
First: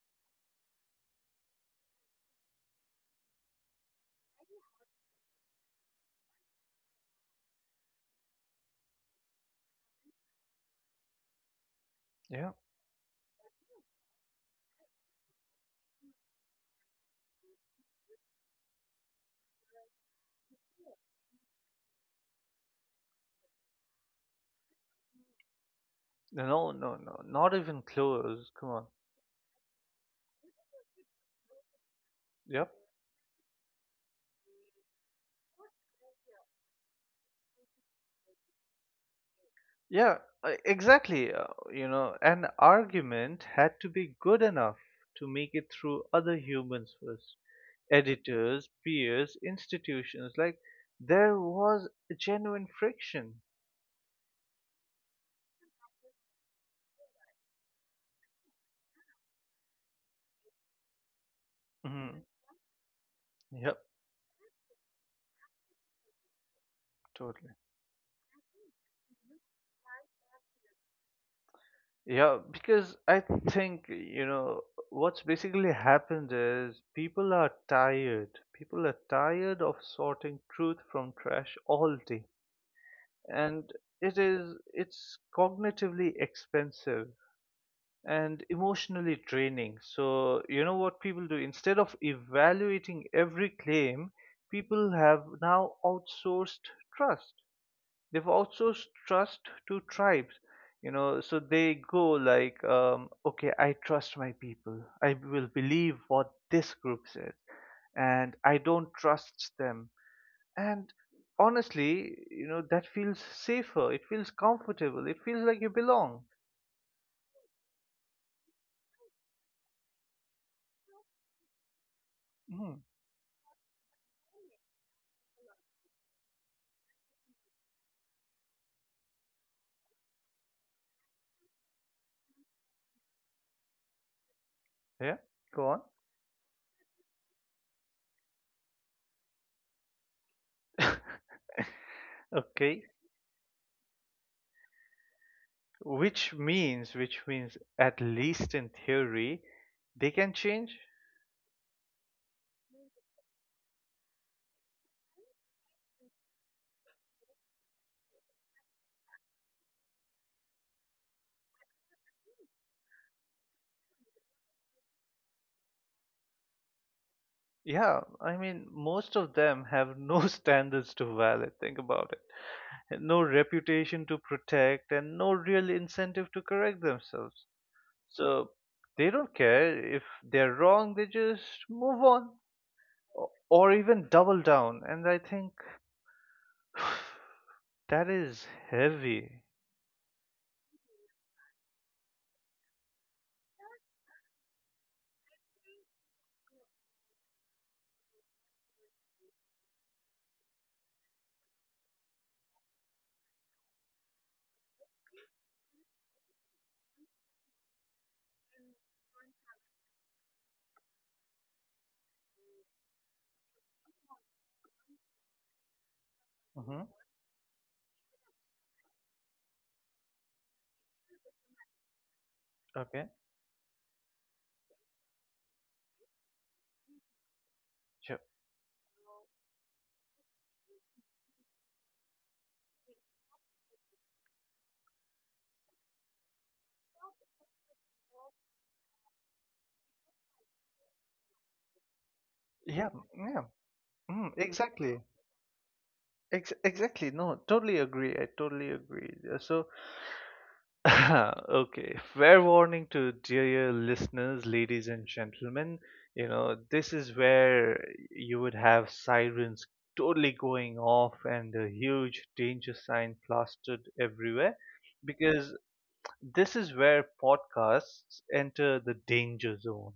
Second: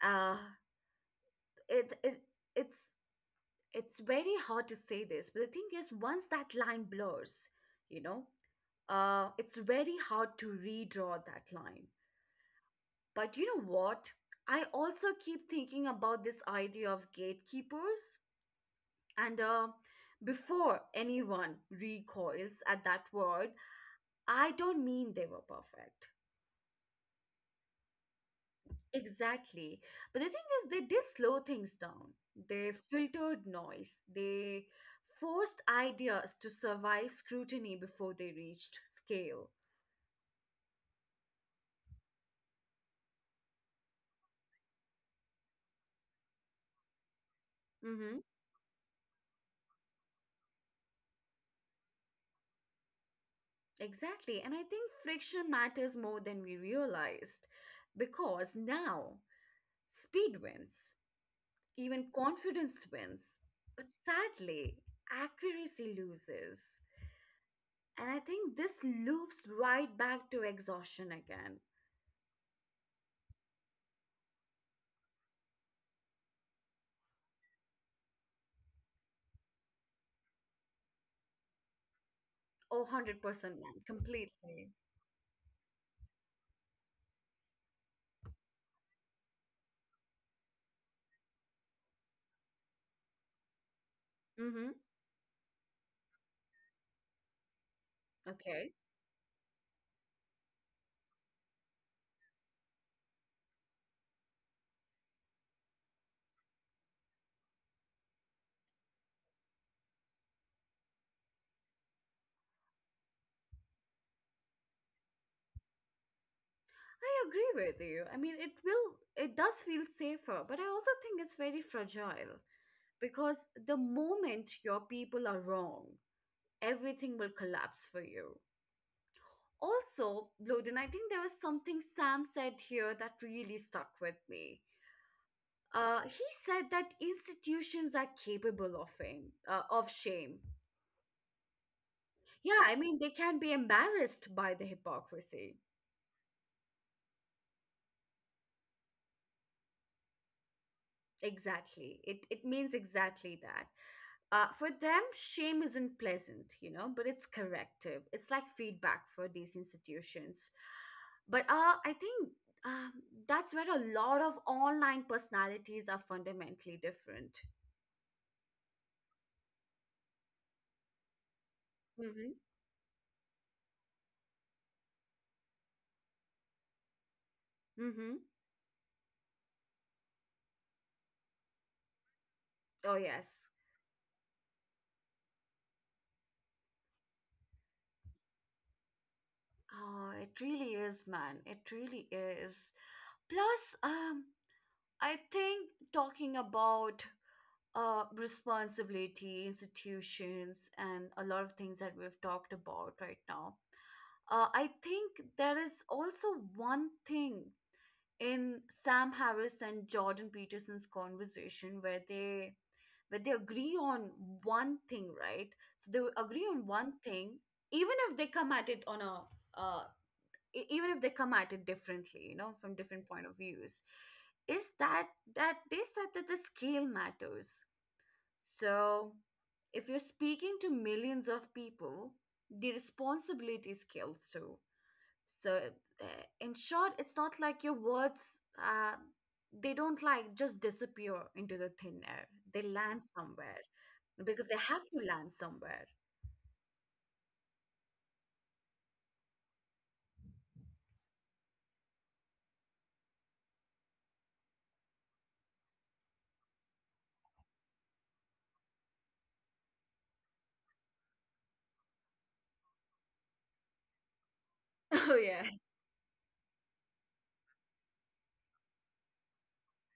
uh, it it it's it's very hard to say this, but the thing is, once that line blurs, you know, uh, it's very hard to redraw that line. Yeah. But you know what? I also keep thinking about this idea of gatekeepers. And uh, before anyone recoils at that word, I don't mean they were perfect. No, no, no. Not even close. Come on. Exactly. But the thing is, they did slow things down. Yep. They filtered noise. They forced ideas to survive scrutiny before they reached scale. Yeah, e- exactly. Uh, you know, an argument had to be good enough to make it through other humans first. Mm-hmm. Editors, peers, institutions. Like, there was a genuine friction. Exactly. And I think friction matters more than we realized because now speed wins, even Hmm. confidence wins. Yep, But sadly, accuracy loses. totally. And I think this loops right back to exhaustion again. Yeah, because I think, you know, what's basically happened is people are tired. People are tired of sorting truth from trash all day. Oh, one hundred percent And man, it is, completely. it's cognitively expensive and emotionally draining. So, you know what people do? Instead of evaluating every claim, Mm-hmm. people have now outsourced trust, they've also Okay. s- trust to tribes, you know. So they go like, um, okay, I trust my people, I will believe what this group says, and I don't trust them. And honestly, you know, that feels safer, it feels comfortable, it feels like you belong. I agree with you. I mean, it will, it does feel safer, but I also think it's very fragile Mhm. because the moment your people are wrong, everything will collapse for you. Also, Loden, I think there was something Sam said here that really stuck with me. Yeah, go on. Uh, he said that institutions are capable of fame, uh, of shame. Yeah, I Okay. mean, they can be embarrassed by the hypocrisy. Which means which means, at least in theory, they can change. Exactly. It it means exactly that. Uh, for them, shame isn't pleasant, you know, but it's corrective. It's like feedback for these institutions. But uh, I think um, that's where a lot of online personalities are fundamentally different. Yeah, I mean, most of them have no standards to violate. Think about it. Hmm. And No reputation to protect, and no real incentive to correct themselves. Mm-hmm. So they don't care if they're wrong, they just move on, Oh, o- yes. or even double down. And I think that is heavy. Oh, it really is, man. It really is. Plus, um, I think talking about uh, responsibility, institutions, and a lot of things that we've talked about right now. Uh, I think there is also one thing in Sam Harris and Jordan Peterson's conversation where they where they agree on one thing, right? So they agree on Hmm. one thing, even if they come at it on a uh, e- even if they come at it differently, you know, from Okay. different point of views, is that that they said that the scale matters. Sure. So, if you're speaking to millions of people, the responsibility scales too. So, uh, in short, it's not like your words, uh, they don't like just disappear into the thin air. They Yeah. land Yeah. somewhere Mm, because they have exactly. to land somewhere. Ex- exactly. No, totally agree. I totally agree. Uh, So. Okay, fair warning to dear listeners, ladies and gentlemen. You know, this is where you would have sirens totally going off and a huge danger sign plastered everywhere, Oh, because yes. this is where podcasts enter the danger zone.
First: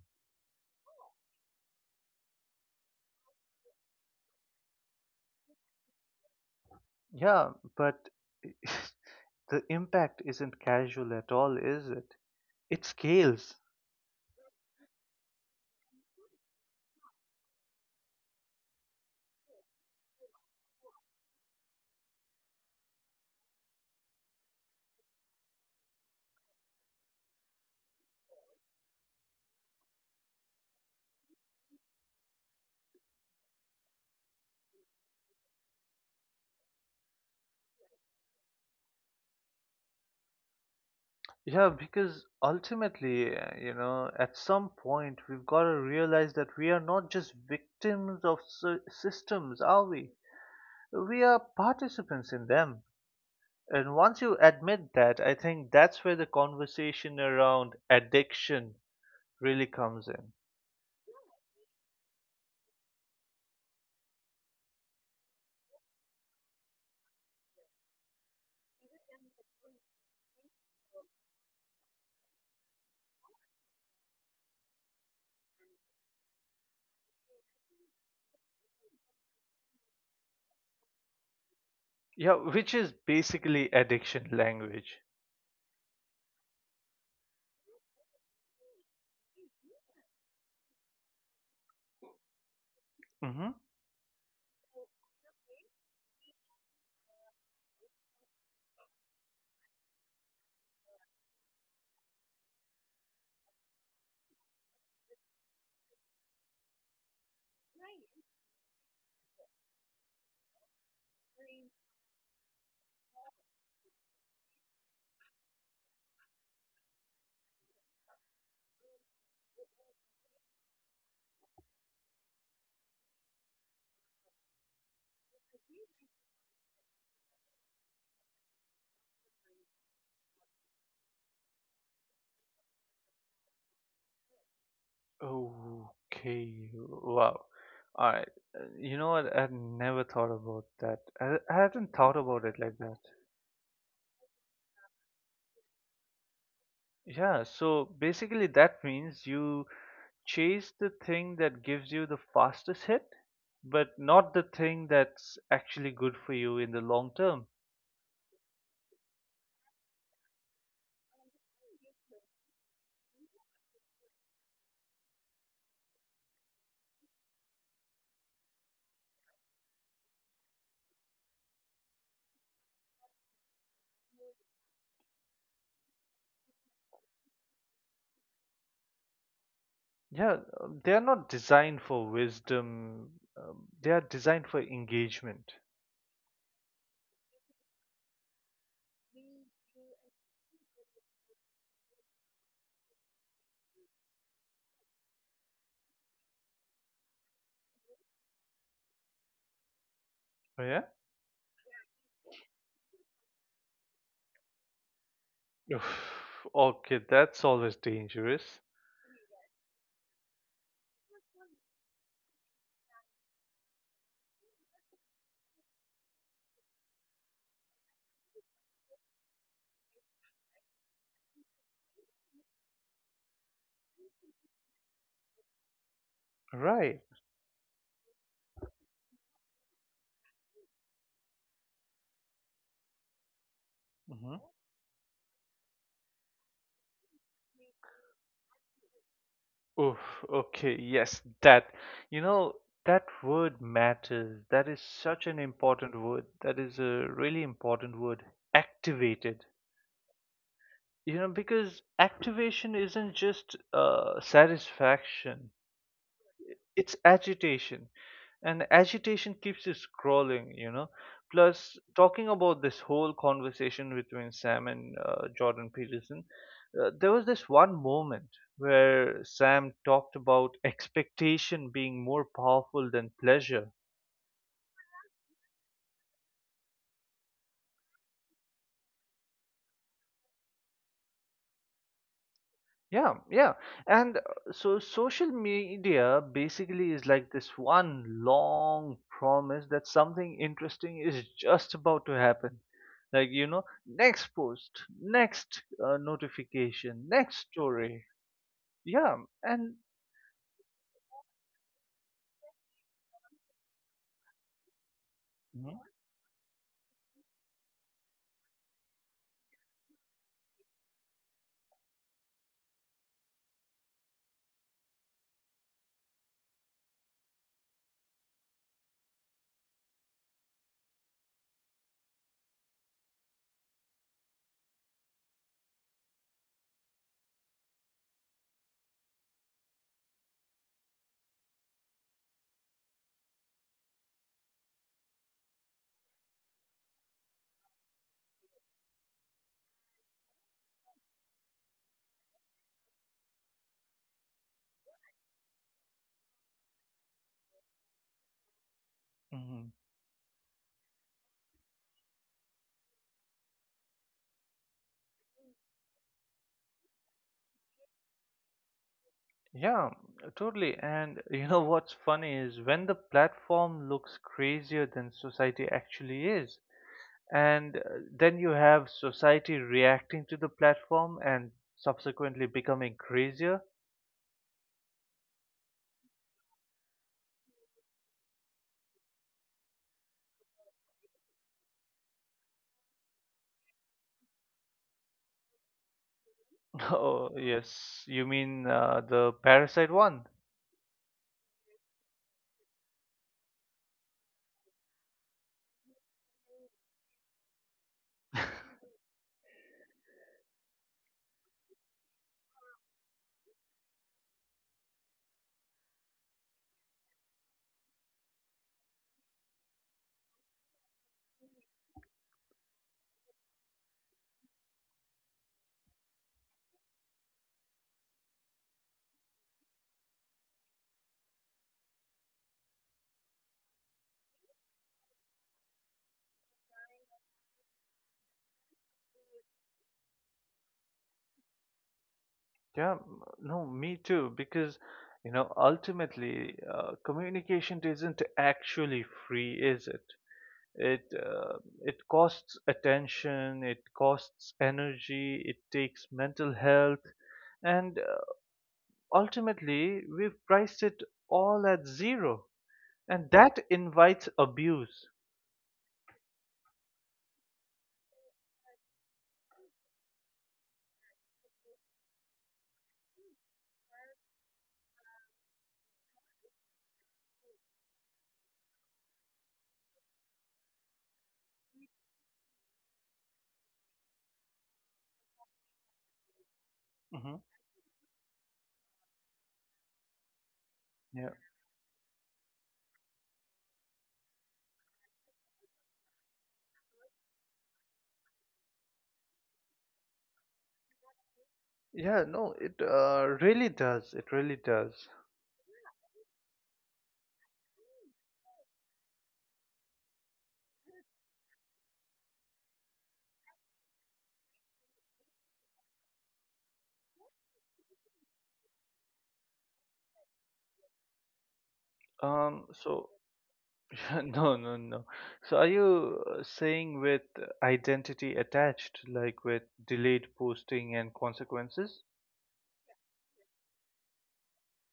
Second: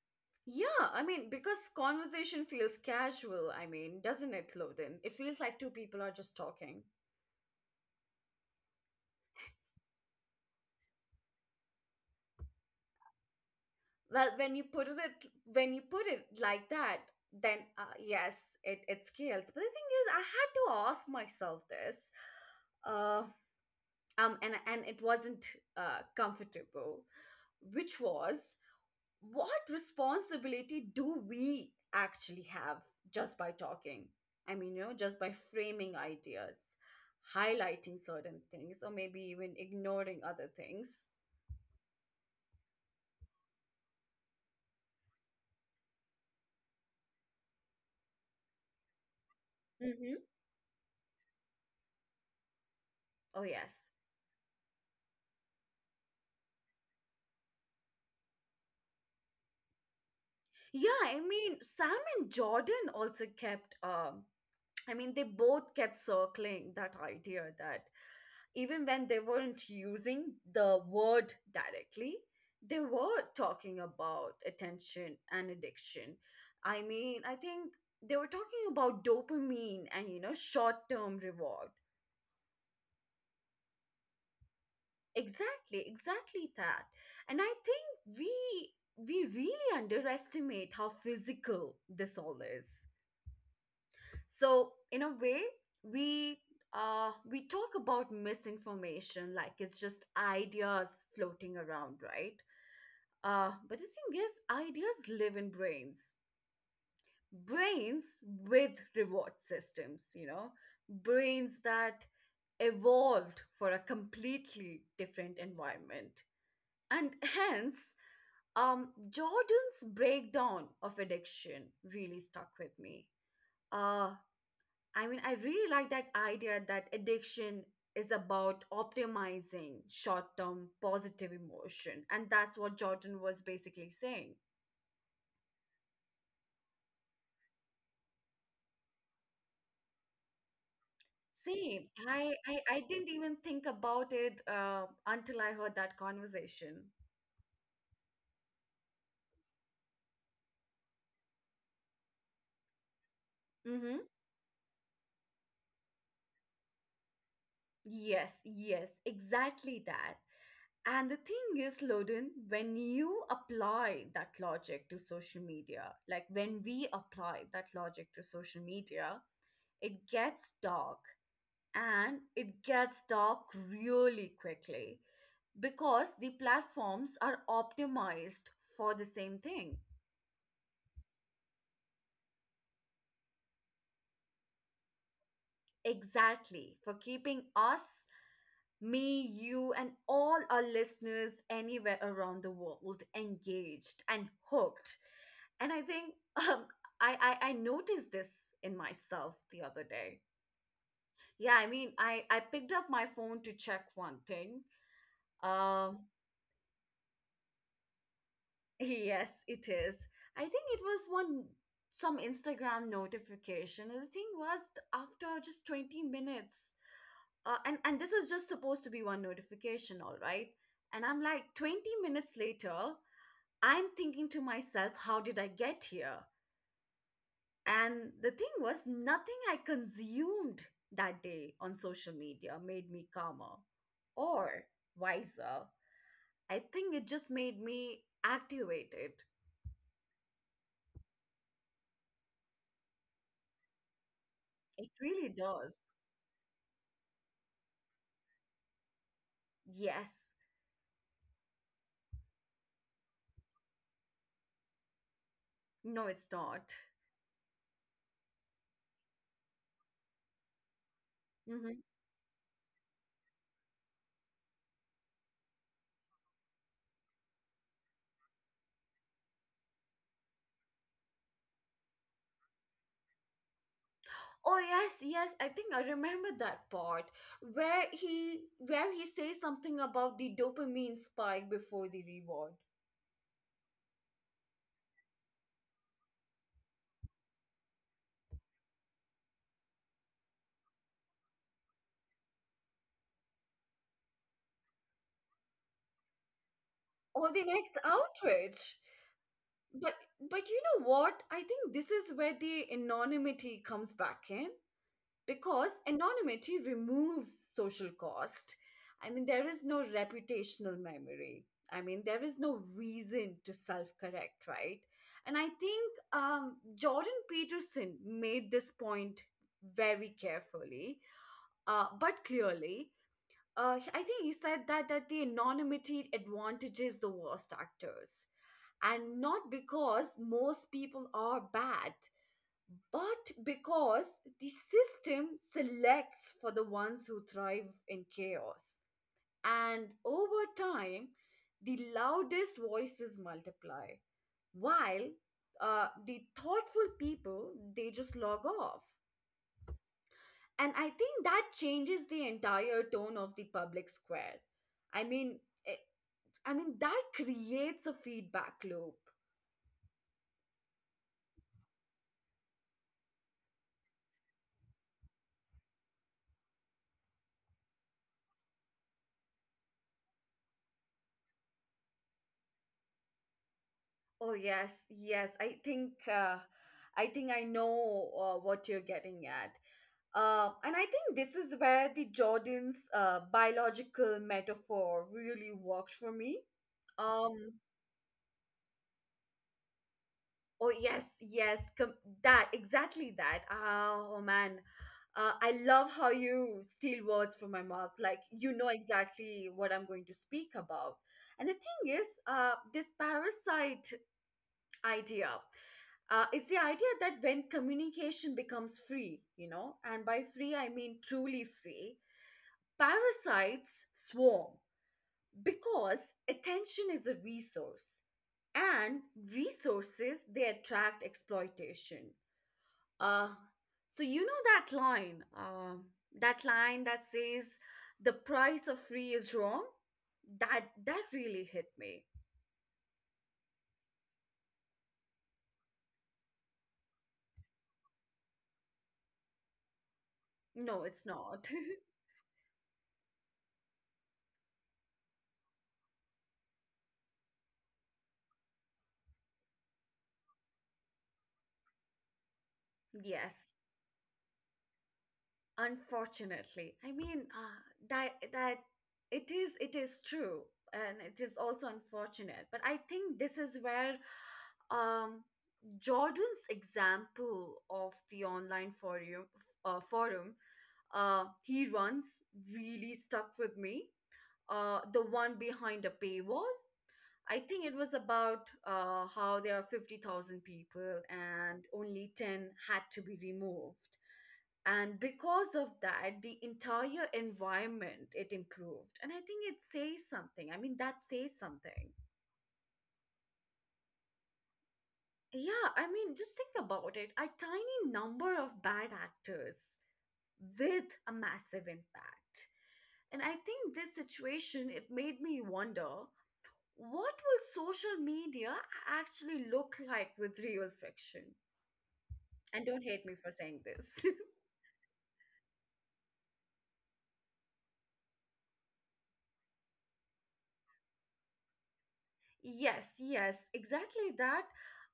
Yeah, I mean, because conversation feels casual, I mean, doesn't it, Loden? It feels like two people are just talking. Yeah, but the impact isn't casual at all, is it? It scales. Well, when you put it at- when you put it like that, then uh, yes, it it scales. But the thing is, I had to ask myself this, uh, um, and and it wasn't uh, comfortable, which was what responsibility do we actually have just by talking? I mean, you know, just by framing ideas, highlighting certain things, or maybe even ignoring other things. Yeah, because ultimately, uh, you know, at some point we've got to realize that we are not just victims of sy- systems, are we? Mm-hmm. We are participants in them. Oh yes. And once you admit that, I think that's where the conversation around addiction really comes in. Yeah, I mean, Sam and Jordan also kept, um, I mean, they both kept circling that idea that even when they weren't using the word directly, they were talking about attention and addiction. I mean, I think they were talking about dopamine and, you know, short term reward. Yeah, which is basically addiction language. Exactly, exactly that. And I think we we really underestimate how physical this all is. Mm-hmm. So in a way, we uh we talk about misinformation like it's just ideas floating around, right? Uh but the thing is, ideas live in brains, brains with reward systems, you know, brains that evolved for a completely different environment, and hence, um Jordan's breakdown of addiction really stuck with me. Uh, I mean, I really like that idea that addiction is about optimizing short term positive emotion. And that's what Jordan was basically saying. Okay, wow. All right. You know what? I never thought about that. I, I Same. hadn't thought I, about it I, like I that. didn't even think about it uh, until I heard that conversation. Yeah, so basically that means you chase the thing that gives you the fastest hit, but Mm-hmm. not the thing that's actually good for you in the long term. Yes, yes, exactly that. And the thing is, Loden, when you apply that logic to social media, like when we apply that logic to social media, it gets dark and it gets dark really quickly because the platforms are optimized for the same thing. Yeah, um, they are not designed for wisdom. Um, they are designed for engagement. Exactly, for keeping us, me, you, and all our listeners anywhere around the world engaged and hooked. And I think um, I, I, I noticed this in myself the other day. Oh, yeah? Yeah, I mean, I, I picked up my phone to check one thing. Um, Oof, okay, that's always dangerous. Yes, it is. I think it was one some Instagram notification. The thing was t- After just twenty minutes. Uh, and and this was just supposed to be one notification, all right? And I'm like twenty minutes later, I'm thinking to myself, how did I get here? Right. And the thing was, nothing I consumed that day on social media made me calmer Mm-hmm. or wiser. I think it just made me activated. Oof, okay, yes, that, you know, that word matters. That is It such really an does. important word. That is a really important word. Activated. Yes. You know, because activation isn't just uh, satisfaction, No, it's not. it's agitation, and agitation keeps you scrolling, you know. Plus, Hmm. talking about this whole conversation between Sam and uh, Jordan Peterson, uh, there was this one moment where Sam talked about expectation being more powerful than pleasure. Oh yes, yes. I think I remember that part where he where he says something about the dopamine spike before the reward Yeah, yeah. And uh, so, social media basically is like this one long promise that something interesting is just about to happen. Like, you know, next post, next uh, notification, or next the next story. outrage. Yeah, and. But but you know what? I think this is where the anonymity comes back in. Because Mhm, anonymity removes social cost. I mean, there is no reputational memory. I mean, there is no reason to self correct, right? And I think um, Jordan Peterson made this point very carefully, uh, but clearly. Uh, I think he said that, that the anonymity advantages the worst actors, and not because most people are bad, but because the system selects for the ones who thrive in chaos. And over time, the loudest voices multiply, while uh, the thoughtful people, they just log off. mhm. And I think that changes the entire tone of the public square. I mean, eh, I mean that creates a feedback loop. Yeah, totally. And you know what's funny is when the platform looks crazier than society actually is. And uh, then you have society reacting to the platform and subsequently becoming crazier. Oh yes, yes. I think uh, I think I know uh, what you're getting at. Uh, and I think this is where the Jordan's uh, biological metaphor really worked for me. Oh, Um, yes, you mean uh, the Parasite one? oh yes, yes, com- that exactly that. Oh man, uh, I love how you steal words from my mouth. Like you know exactly what I'm going to speak about. And the thing is, uh, this parasite idea. Uh, is the idea that when communication becomes free, you know, and by free I mean truly free, parasites swarm because attention is a resource, and resources, they attract exploitation. Uh, so you know that line, um, that line that says the price of free is wrong. That that really hit me. Yeah, m- no, me too, because, you know, ultimately, uh, communication isn't actually free, is it? No, it's It not. uh, it costs attention, it costs energy, it takes mental health, and uh, ultimately, we've priced it all at zero. And Yes. that invites abuse. Unfortunately, I mean uh, that that it is it is true, and it is also unfortunate. But I think this is where um, Jordan's example of the online forum uh, forum uh, he runs really stuck with me. Uh, the one behind a paywall. Hmm. I think it was about uh, how there are fifty thousand people Yeah, and only ten had to be removed, and because of that the entire environment, it improved. And I think it says something, I mean, that says something. yeah. No, it uh, really does, it really does. Yeah, I mean just think about it, a tiny number of bad actors with a massive impact. And I think this situation, it made me wonder, what will social media actually look like with real fiction? And um don't hate so me for saying this. No, no, no. So, are you uh, saying with identity attached, like with delayed posting and consequences? Yes, yes, exactly that.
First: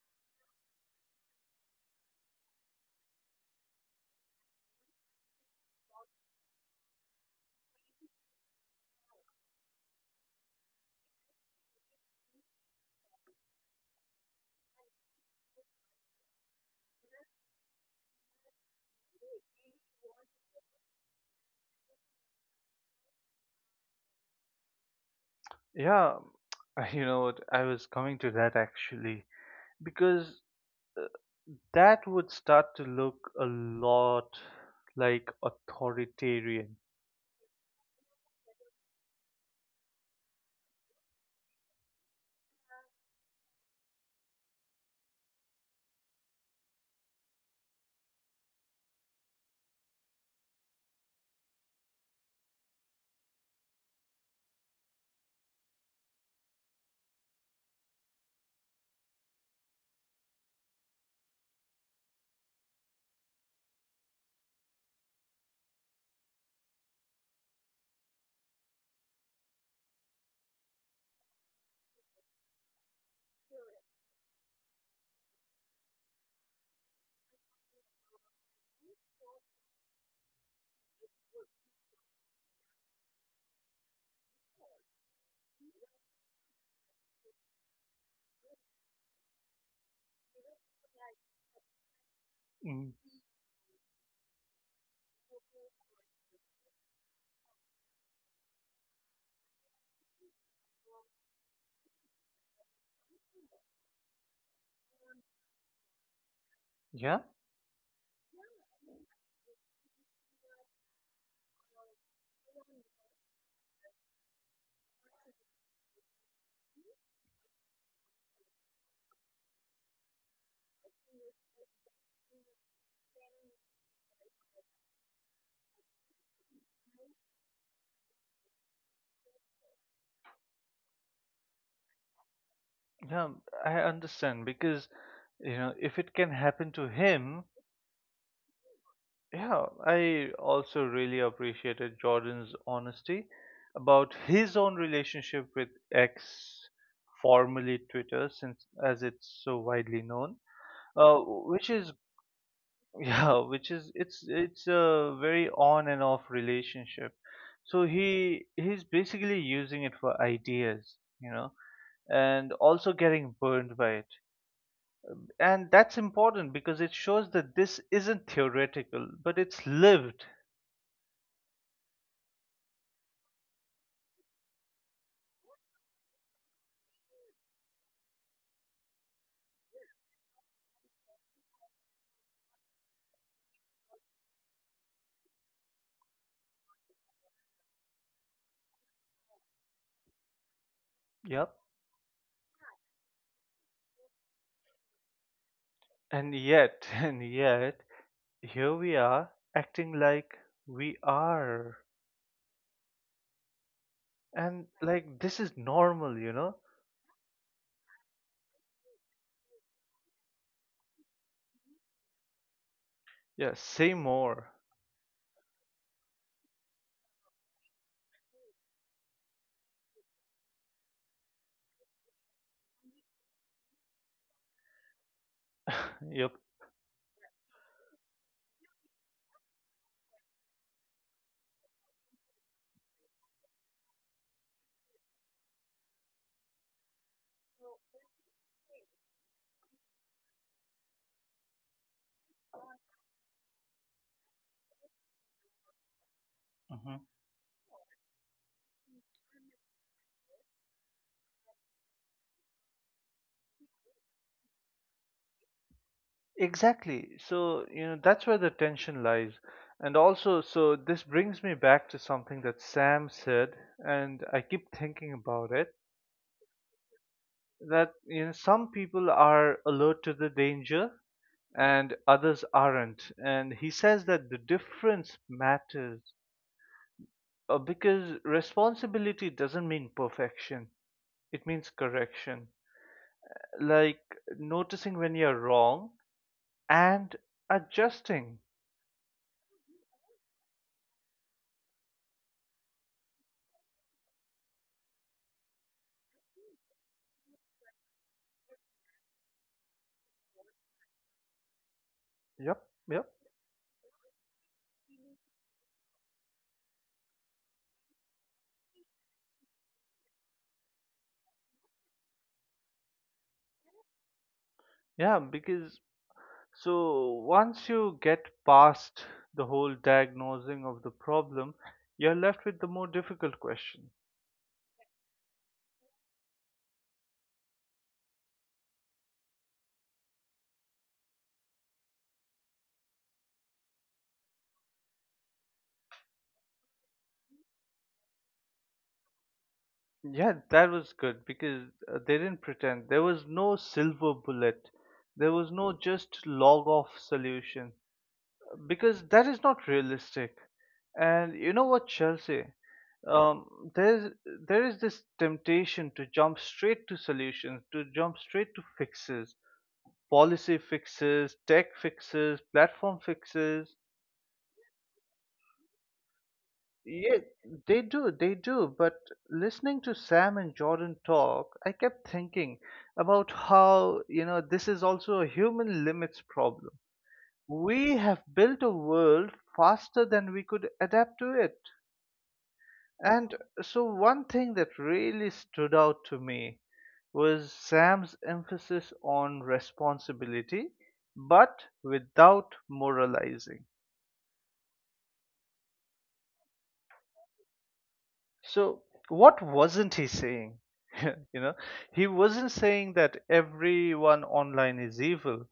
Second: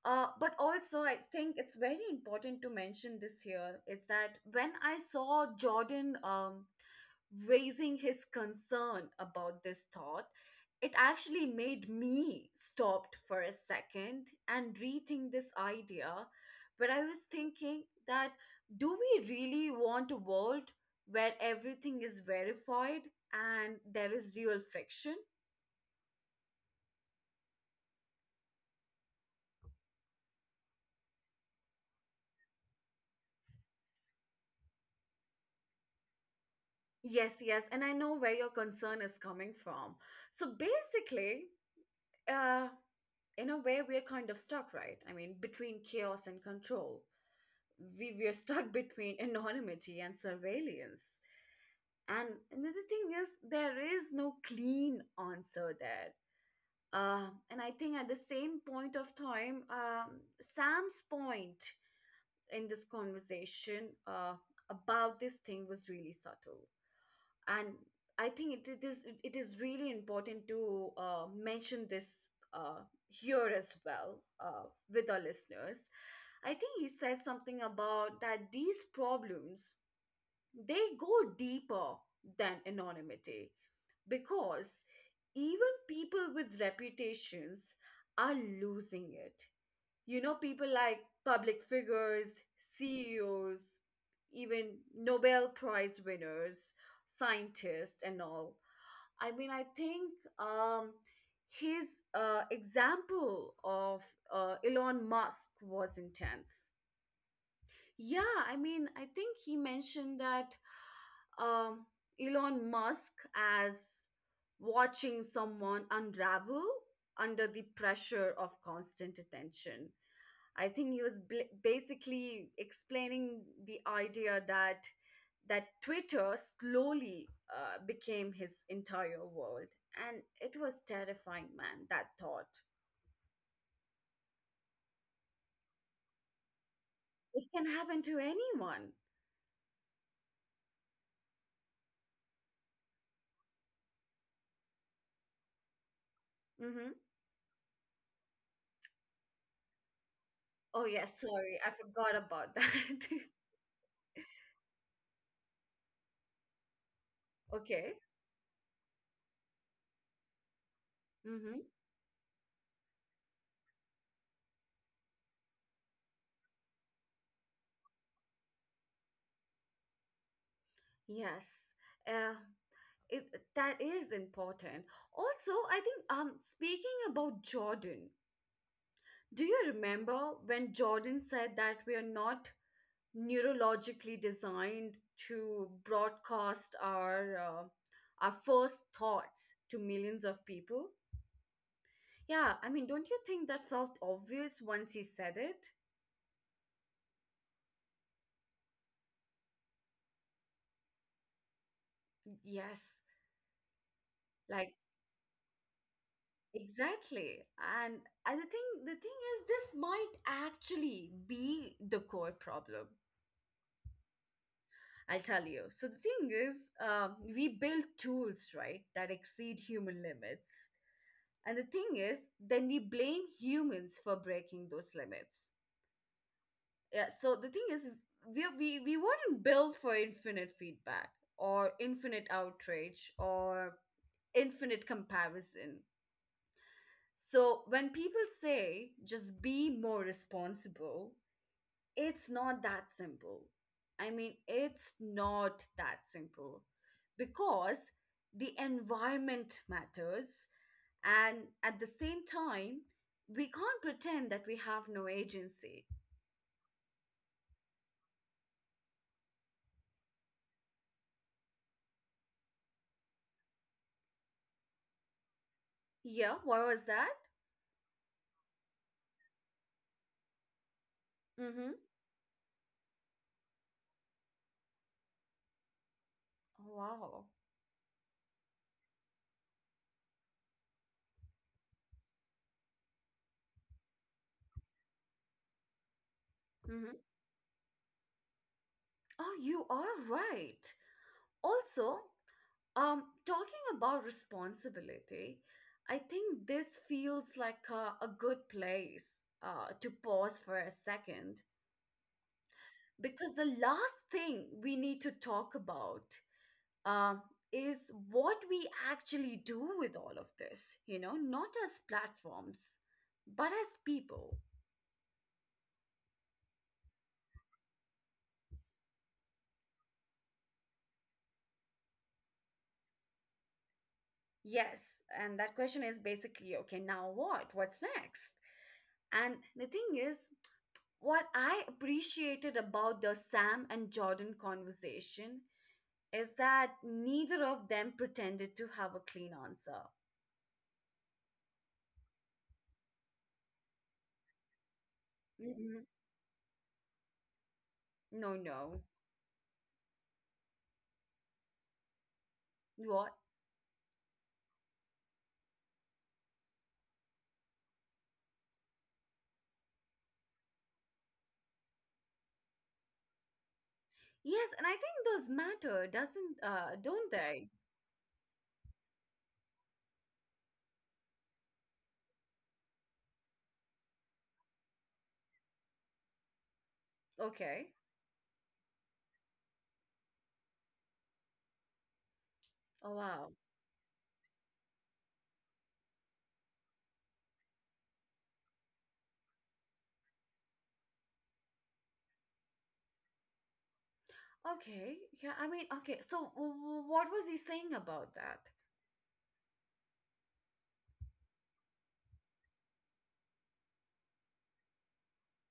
Uh, but also, I think it's very important to mention this here is that when I saw Jordan um, raising his concern about this thought, it actually made me stopped for a second and rethink this idea. But I was thinking that, do we really want a world where everything is verified and there is real friction? Yeah. You know what, I was coming to that actually, because that would start to look a lot like authoritarian. Yes, yes, and I know where your concern is coming from. So basically, uh, in a way, we're kind of stuck, right? I mean, between chaos and control. We we're stuck between anonymity and surveillance. And another thing is, there is no clean answer there. Uh, and I think at the same point of time, um, Sam's point in this conversation uh, about this thing was really subtle. And I think it, it is it is really important to uh, mention this uh, here as well, uh, with our listeners. I think he said something about that these problems, they go deeper than anonymity, because even people with reputations are losing it, you know, people like public figures, Mm. C E Os, even Nobel Prize winners, scientists, and all. I mean, I think um, his uh, example of uh, Elon Musk was intense. Yeah, Yeah, I mean, I think he mentioned that um, Elon Musk as watching someone unravel under the pressure of constant attention. I think he was bl- basically explaining the idea that that Twitter slowly uh, became his entire world, and it was terrifying, man. That thought, yeah, I understand, because, you know, if it can happen to him. it can happen to anyone. Yeah, I also really appreciated Jordan's honesty about his own relationship with X, Mm-hmm. formerly Twitter, since, as it's so widely known, Oh uh, yes, sorry, which I is. forgot about that. Yeah, which is, it's it's a very on and off relationship. So Okay. he he's basically using it for ideas, you know, Mm-hmm. and also getting burned by it. And that's important because it shows that this isn't theoretical, but it's lived. Yes. Uh, it, that is important. Also, I think um speaking about Jordan, do you remember when Jordan said that we are not neurologically designed to broadcast our uh, our first thoughts to millions of people? Yep. Yeah, I mean, don't you think that felt obvious once he said it? And yet, and yet, here we are acting like we are. Yes, And like like this is normal, you know? exactly. And and the thing the thing is, this might actually be the core problem. Yeah, say more. I'll tell you. So the thing is, um, we build tools, right, that exceed human limits. And the thing is, then we blame humans for breaking those limits. Yeah, so the thing is, we, we, we weren't built for infinite feedback or infinite outrage or infinite comparison. So when people say just be more responsible, it's not that simple. I mean, it's not that simple Yep. because the environment matters. And at the same time, we can't pretend that we have no agency. Exactly. So, you know, that's where the tension lies. And also, so this brings me back to something that Sam said, and I keep thinking about it, Yeah, what was that? that, you know, some people are alert to the danger Mm-hmm. and others aren't. And he says that the difference matters, Wow. uh, because responsibility doesn't mean perfection, it means correction. Like, noticing when you're wrong Mm-hmm. and adjusting. Oh, you are right. Also, um, talking about responsibility, I think this feels like a, a good place uh, to pause for a second, Yep, yep. because the last thing we need to talk about, um, is what we actually do with all of this, you know, not as platforms, but as people. Yeah, because so, once you get past the whole diagnosing of the problem, you're left with the more difficult question. Yes, and that question is basically, okay, now what? What's next? And the thing is, what I appreciated about the Sam and Jordan conversation is that neither of them pretended to have a clean answer. Yeah, that was good, because uh, they didn't pretend. There was no silver bullet. There was no Mm-mm. just log off solution, No, no. because that is not realistic. And you know what, Chelsea? What? Um, there's there is this temptation to jump straight to solutions, to jump straight to fixes, policy fixes, tech fixes, platform fixes. Yes, and I think those matter, doesn't uh, don't Yeah, they? they do, they do. But listening to Sam and Jordan talk, I kept thinking about how, you know, this is also a human limits problem. Okay. We have built a world faster than we could adapt to it. Oh wow. And so, one thing that really stood out to me was Sam's emphasis on responsibility, but without moralizing. Okay. Yeah, I mean, okay. So, w- w- what was he saying about that? So, what wasn't he saying? You know, he wasn't saying that everyone online is evil,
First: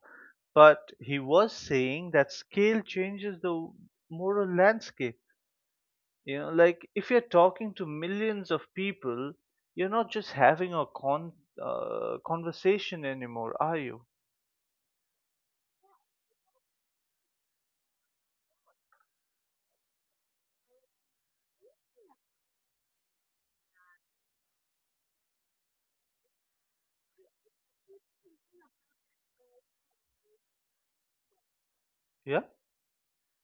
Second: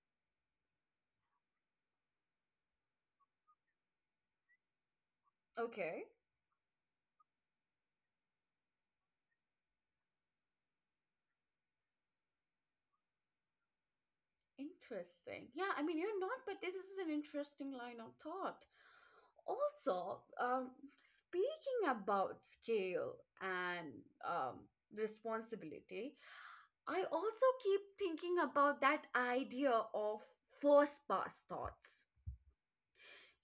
but he was saying that scale changes the moral landscape. Okay. You know, like, if you're talking to millions of people, you're not just having a con uh, conversation anymore, are you? Interesting. Yeah, I mean, you're not, but this is an interesting line of thought. Also, um, speaking about scale and um, responsibility, I also keep thinking about that idea of first pass thoughts. Yeah,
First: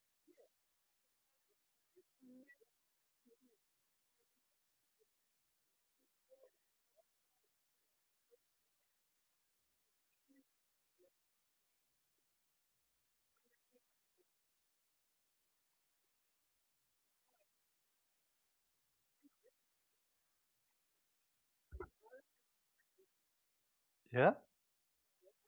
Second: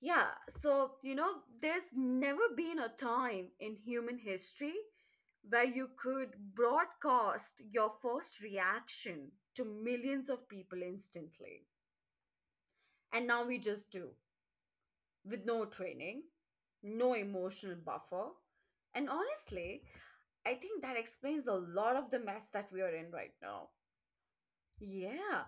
Yeah, so you know, there's never been a time in human history where you could broadcast your first reaction to millions of people instantly. And now we just do with no training, no emotional buffer. And honestly, I think that explains a lot of the mess that we are in right now. yeah. Yeah.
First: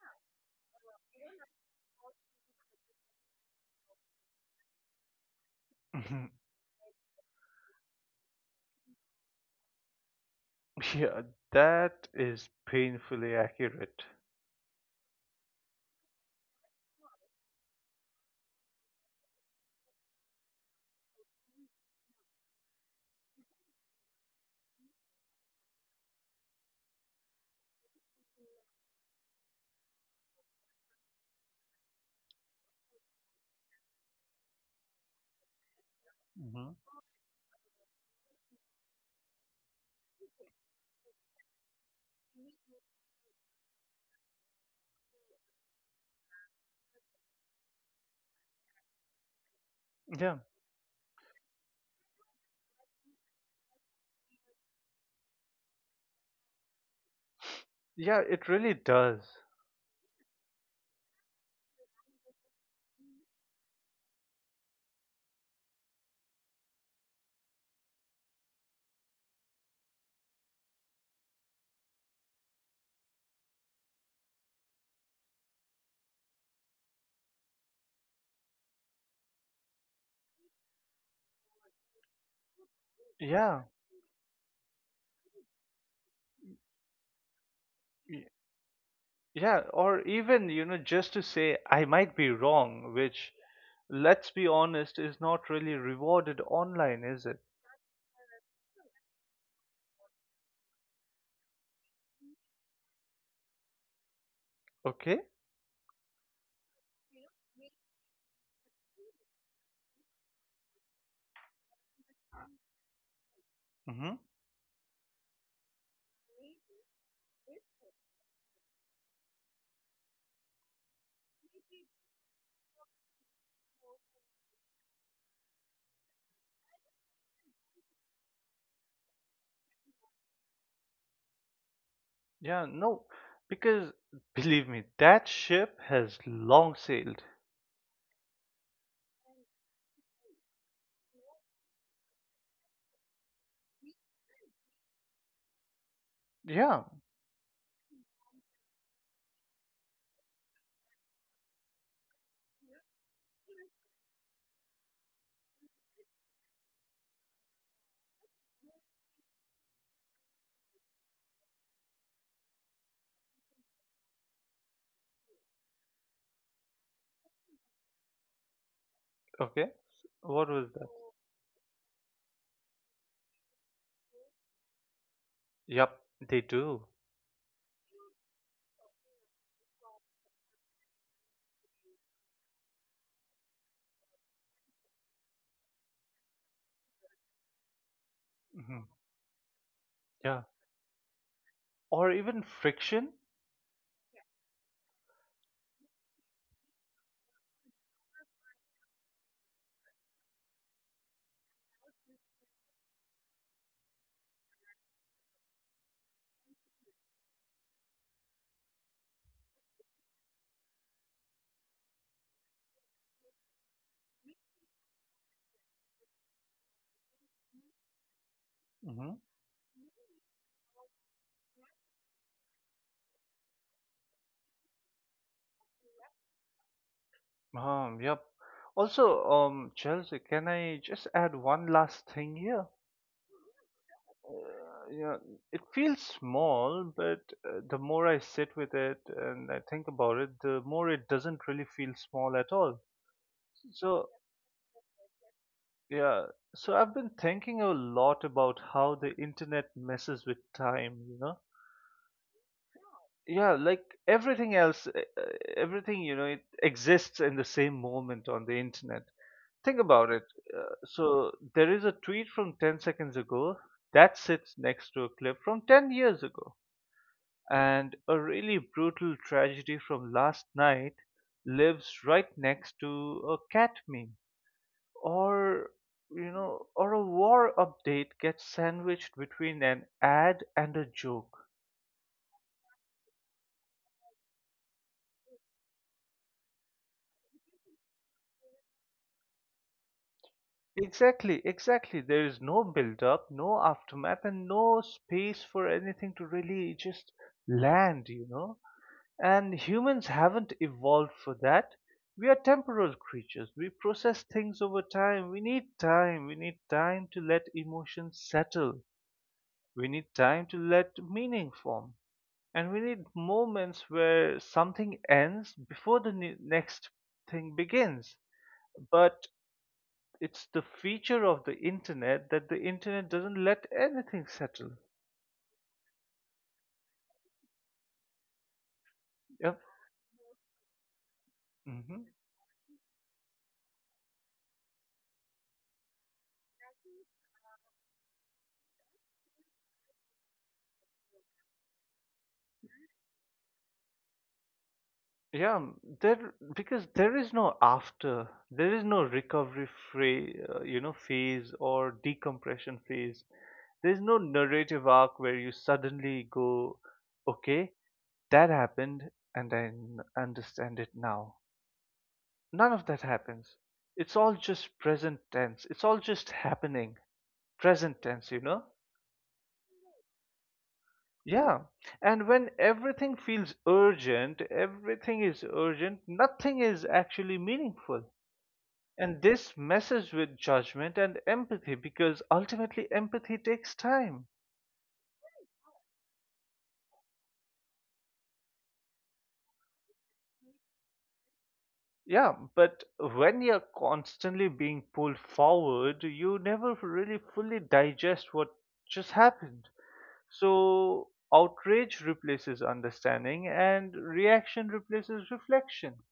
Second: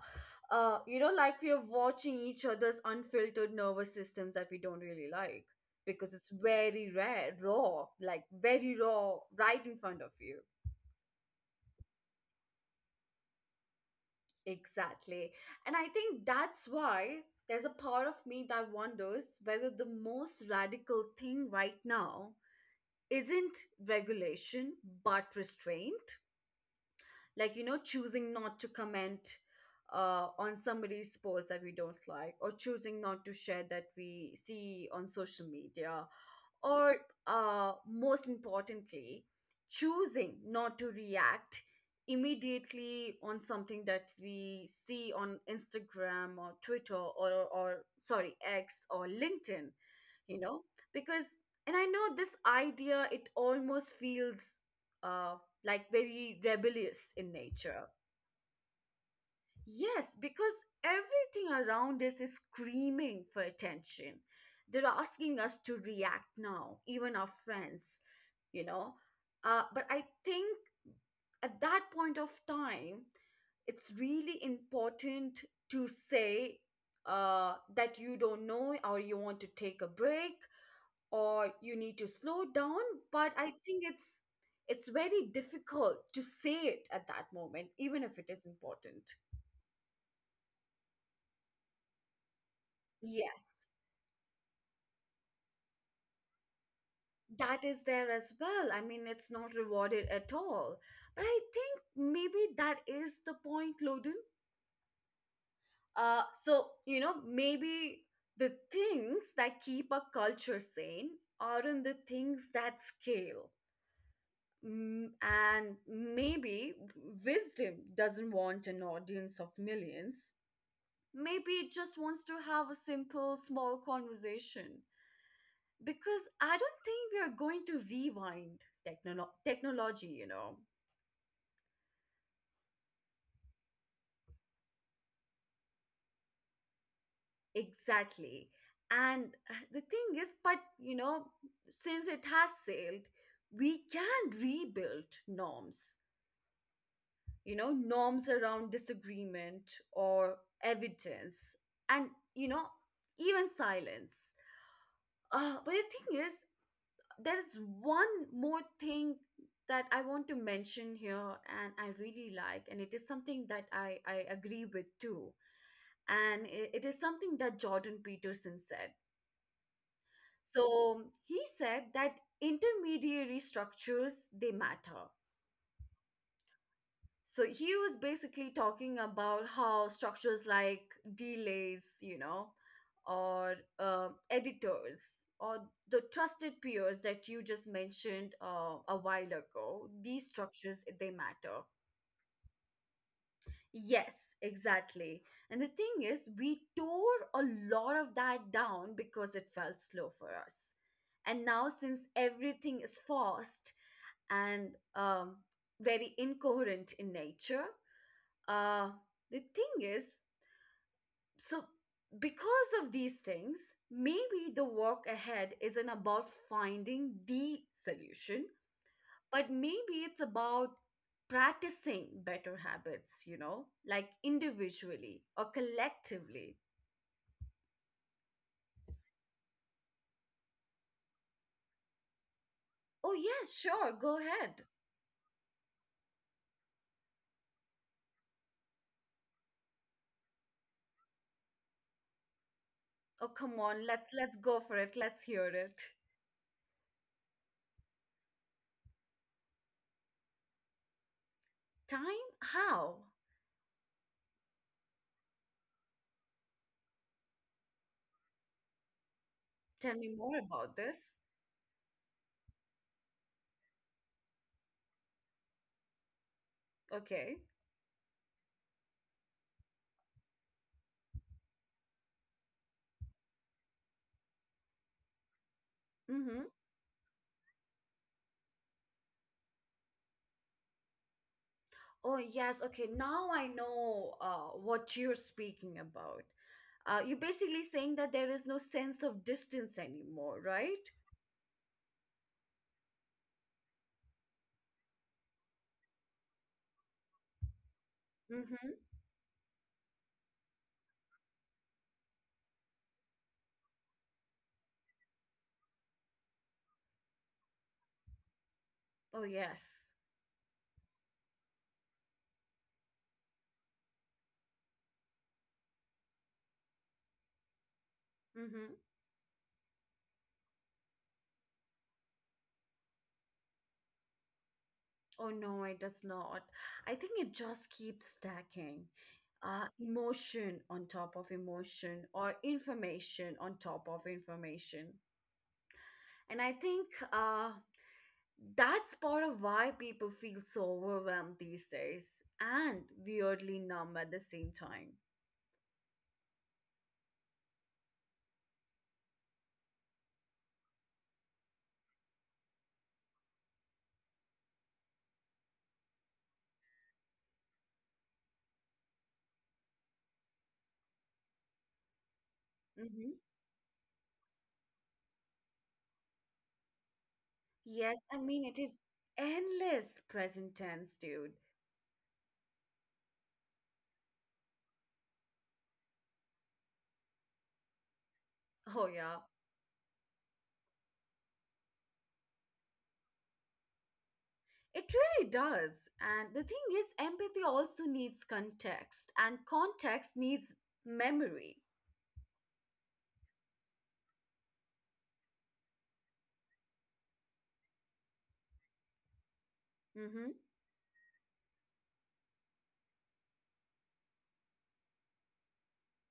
Uh, you know, like we are watching each other's unfiltered nervous systems that we don't really like because it's Mhm. very rare, raw, like very raw, right in front of you. Yeah. That is painfully accurate. Exactly. And I think that's why there's a part of me that wonders whether the most radical thing right now isn't regulation but restraint. Like, you know, choosing not to comment uh, on somebody's post that we don't like, or choosing not to share that we see on social media, Hmm. or uh, most importantly choosing not to react immediately on something that we see on Instagram or Twitter or, or sorry, X, or LinkedIn, Yeah, you know. Because and I know this idea, it almost feels uh, like very rebellious in nature. yeah. It really does. Yes, because everything around us is screaming for attention. They're asking us to react now, even our friends, you know. Uh, but I think at that point of time, it's really important to say uh, that you don't know, or you want to take a break, or you need to slow down. But I Yeah. think it's it's very difficult to say it at that moment, even if it is important. Yeah, or even, you know, just to say, I might be wrong, which, Yes, let's be honest, is not really rewarded online, is it? that is there as well. I mean, it's not rewarded at all. But I think maybe that is the point, Loden. Okay. Uh, so, you know, maybe the things that keep a culture sane aren't the things that scale. Mm-hmm. Mm, and maybe wisdom doesn't want an audience of millions. Maybe it just wants to have a simple, small conversation. Because I don't think we are going to rewind technolo- technology, you know, Yeah, no, because, believe me, that ship has long sailed. exactly. And uh, the thing is, but you know, since it has sailed, we can rebuild norms, Yeah. you know, norms around disagreement, or evidence, and, you know, even silence. Uh, but the thing is, there is one more thing that I want to mention here, and I really like, and it is something that I, I agree with too. And it, it is something that Jordan Peterson said. Okay. What was that? So he said that intermediary structures, they matter. Yep, they do. So he was basically talking about how structures like delays, you know, or uh, editors, or the trusted peers that you just mentioned uh, Mm-hmm. a while ago, these Yeah, structures, they matter. or even friction. Yes, exactly. And the thing is, we tore a lot of that down because it felt slow for us. And now, since everything is fast and um, very incoherent in nature, uh, the thing is, so because of these things, maybe the walk ahead isn't about finding the solution, Mm-hmm. but maybe it's about practicing better habits, you know, like individually or collectively. Um, yep. Also, um, Chelsea, can I just add one last thing here? Oh yes, sure, go ahead. Uh, yeah, it feels small, but uh, the more I sit with it and I think about it, the more it doesn't really feel small at all. Oh come on, So, let's let's go for it. Let's hear it. yeah, so I've been thinking a lot about how the internet messes with time, you know? Time? How? Yeah, like everything else, uh, uh, everything, you know, it exists in the same moment on the internet. Think Tell me about it. more Uh, about this. So, there is a tweet from ten seconds ago that sits next to a clip from ten years ago. Okay. And a really brutal tragedy from last night lives right next to a cat meme. Or, you Mm-hmm. know, or a war update gets sandwiched between an ad and a joke. Oh, yes. Okay. Now I know uh, what you're speaking about. Uh, you're basically saying that there is no sense of distance anymore, right? Exactly, exactly. There is no build up, no aftermath, and no space for anything to really just land, you know? Mm-hmm. And humans haven't evolved for that. We are temporal creatures. We process things over time. We need time. We need time to let emotions settle. Oh, We yes. need time to let meaning form. And we need moments where something ends before the ne- next thing begins. Mm-hmm. But it's the feature of the internet that the internet doesn't let anything settle. Oh, no, it does not. I think it just keeps stacking. Yep. Uh, emotion on top of Hmm. emotion, or information on top of information. And I think uh, that's part of why people feel so overwhelmed these days and weirdly numb at the same time. Yeah, um, there because there is no after, there is no recovery free, uh, you know, phase or decompression phase. There's no narrative arc where you suddenly go, okay, that happened, and I n- understand it now. None of that Mm-hmm. happens. It's all just present tense. It's all just happening. Yes, Present I tense, you mean, it know? is endless present tense, dude. Yeah. And when everything feels urgent, everything is urgent, nothing is actually meaningful. Oh, yeah. And this messes with judgment and empathy, because ultimately empathy takes time. It really does. And the thing is, empathy also needs context, and context needs memory. Yeah, but when you're constantly being pulled forward, you never really fully digest what just happened. Mm-hmm. So, outrage replaces understanding and reaction replaces reflection.